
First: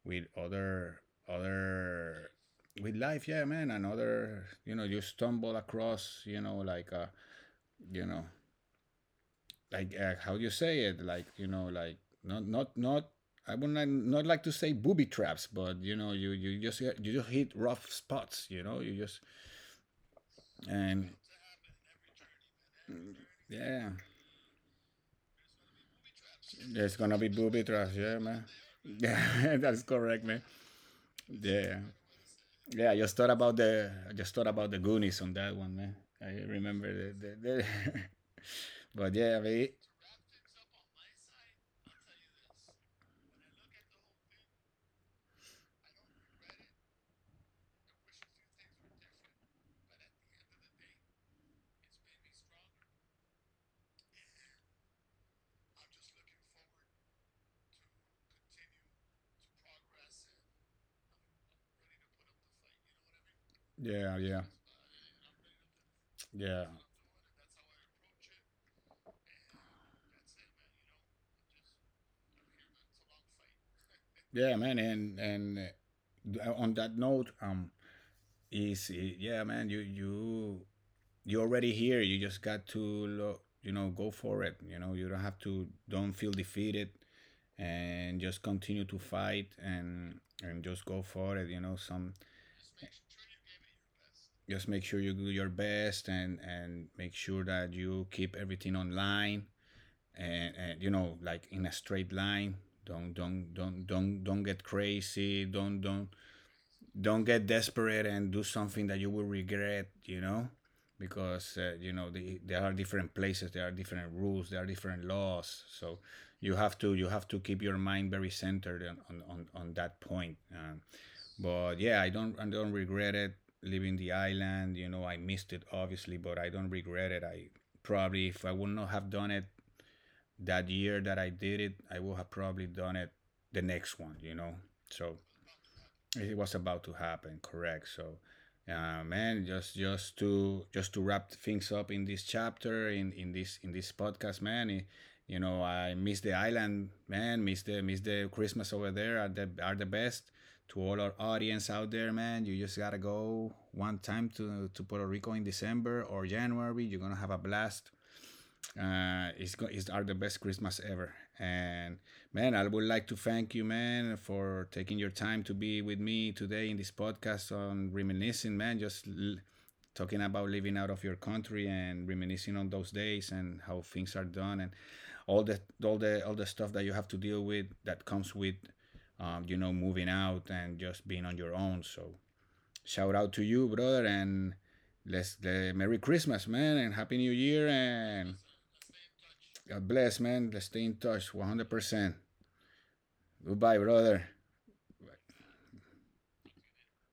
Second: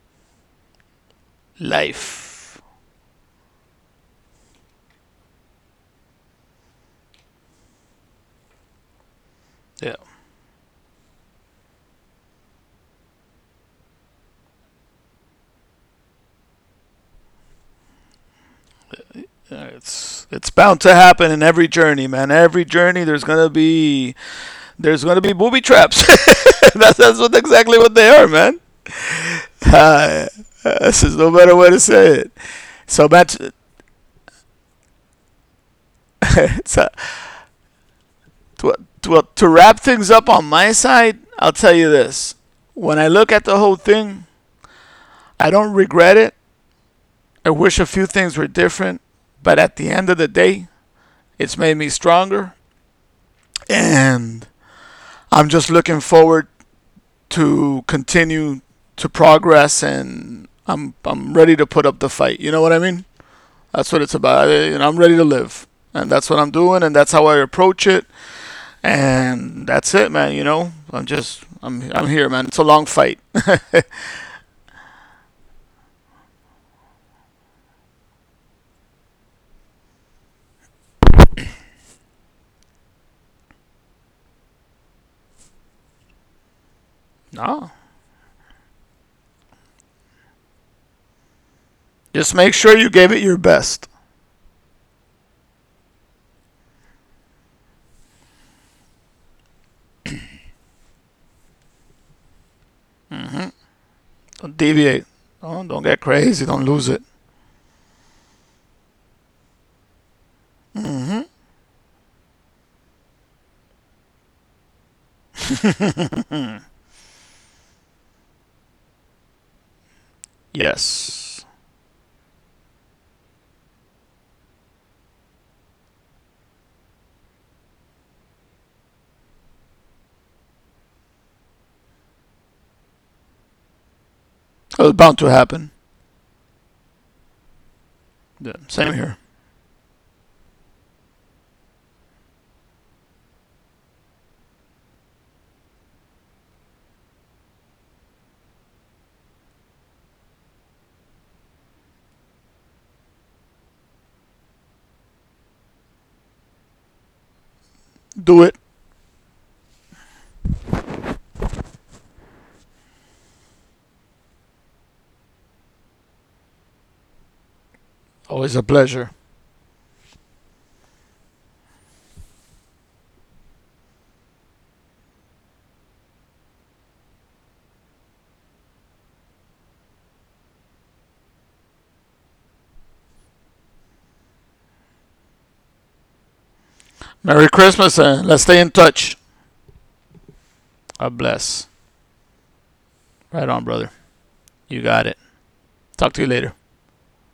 with other, other,
Life.
with life. Yeah, man, and other, you know, you stumble across, you know, like, you know, like,
Yeah.
how you say it, like, you know, like, not not not I would not like to say booby traps, but, you know, you just, you just hit rough spots, you know, you just.
Yeah, it's bound to
And
happen in every journey, man. Every journey
yeah,
there's going to be booby traps.
there's gonna be booby
Exactly
traps,
what
yeah,
they are,
man,
man.
yeah. That's correct,
Uh,
man.
this is no better
Yeah,
way to say it.
yeah, I just
So,
thought
man,
about the I just thought about the Goonies on that one, man. I remember
so
the
to,
But yeah, I
to
mean,
wrap things up on my side, I'll tell you this. When I look at the whole thing, I don't regret it. I wish a few things were different, but at the end of the day, it's made me stronger. And I'm just looking forward to continue to progress and I'm ready to put up the fight. You know what I mean? That's what
yeah,
it's
yeah,
about. I, you know, I'm ready to live. And that's what I'm
yeah.
doing and that's how I approach it. And that's it, man, you know. I'm just I'm here, man. It's a long fight.
Yeah, man, and on that note, is yeah, man, you're already here. You just got to go for it. You know, you don't have to. Don't feel defeated,
No.
and just continue to fight, and just go for it. You know, some
Just make sure you gave it your best.
just make sure you do your best, and make sure that you keep everything online and you know, like, in a straight line. Don't get
Don't deviate.
crazy. Don't
Don't
don't
get crazy. Don't lose it.
don't get desperate and do something that you will regret, you know, because, you know, there are different places, there are different rules, there are different laws, so you have to, keep your mind very centered on that point,
Yes.
but yeah, I don't regret it, leaving the island. You know, I missed it obviously, but I don't regret it. I probably, if I would not have done it that year that I did it, I would have probably done it the next one, you know.
It was
So
bound to happen.
it was about to happen, correct. So,
Yeah, same here.
man, just just to wrap things up in this chapter, in this podcast, you know, I miss the island, man. Miss the, Christmas over there are the best. To all our audience out there, man, you just gotta go one time to Puerto Rico in December or January, you're gonna have a blast.
Do it.
It's, are the best Christmas ever. And, man, I would like to thank you, man, for taking your time to be with me today in this podcast, on reminiscing,
Always a
man, just
pleasure.
talking about living out of your country and reminiscing on those days and how things are done, and all the stuff that you have to deal with that comes with, you know, moving out and just being on your own. So shout out to you, brother. And let's, Merry Christmas, man, and Happy New
Merry
Year,
Christmas
and
and let's stay in touch.
God bless, man. Let's stay in
God
touch.
bless.
100%.
Right on,
Goodbye,
brother.
brother.
You got it. Talk to you later.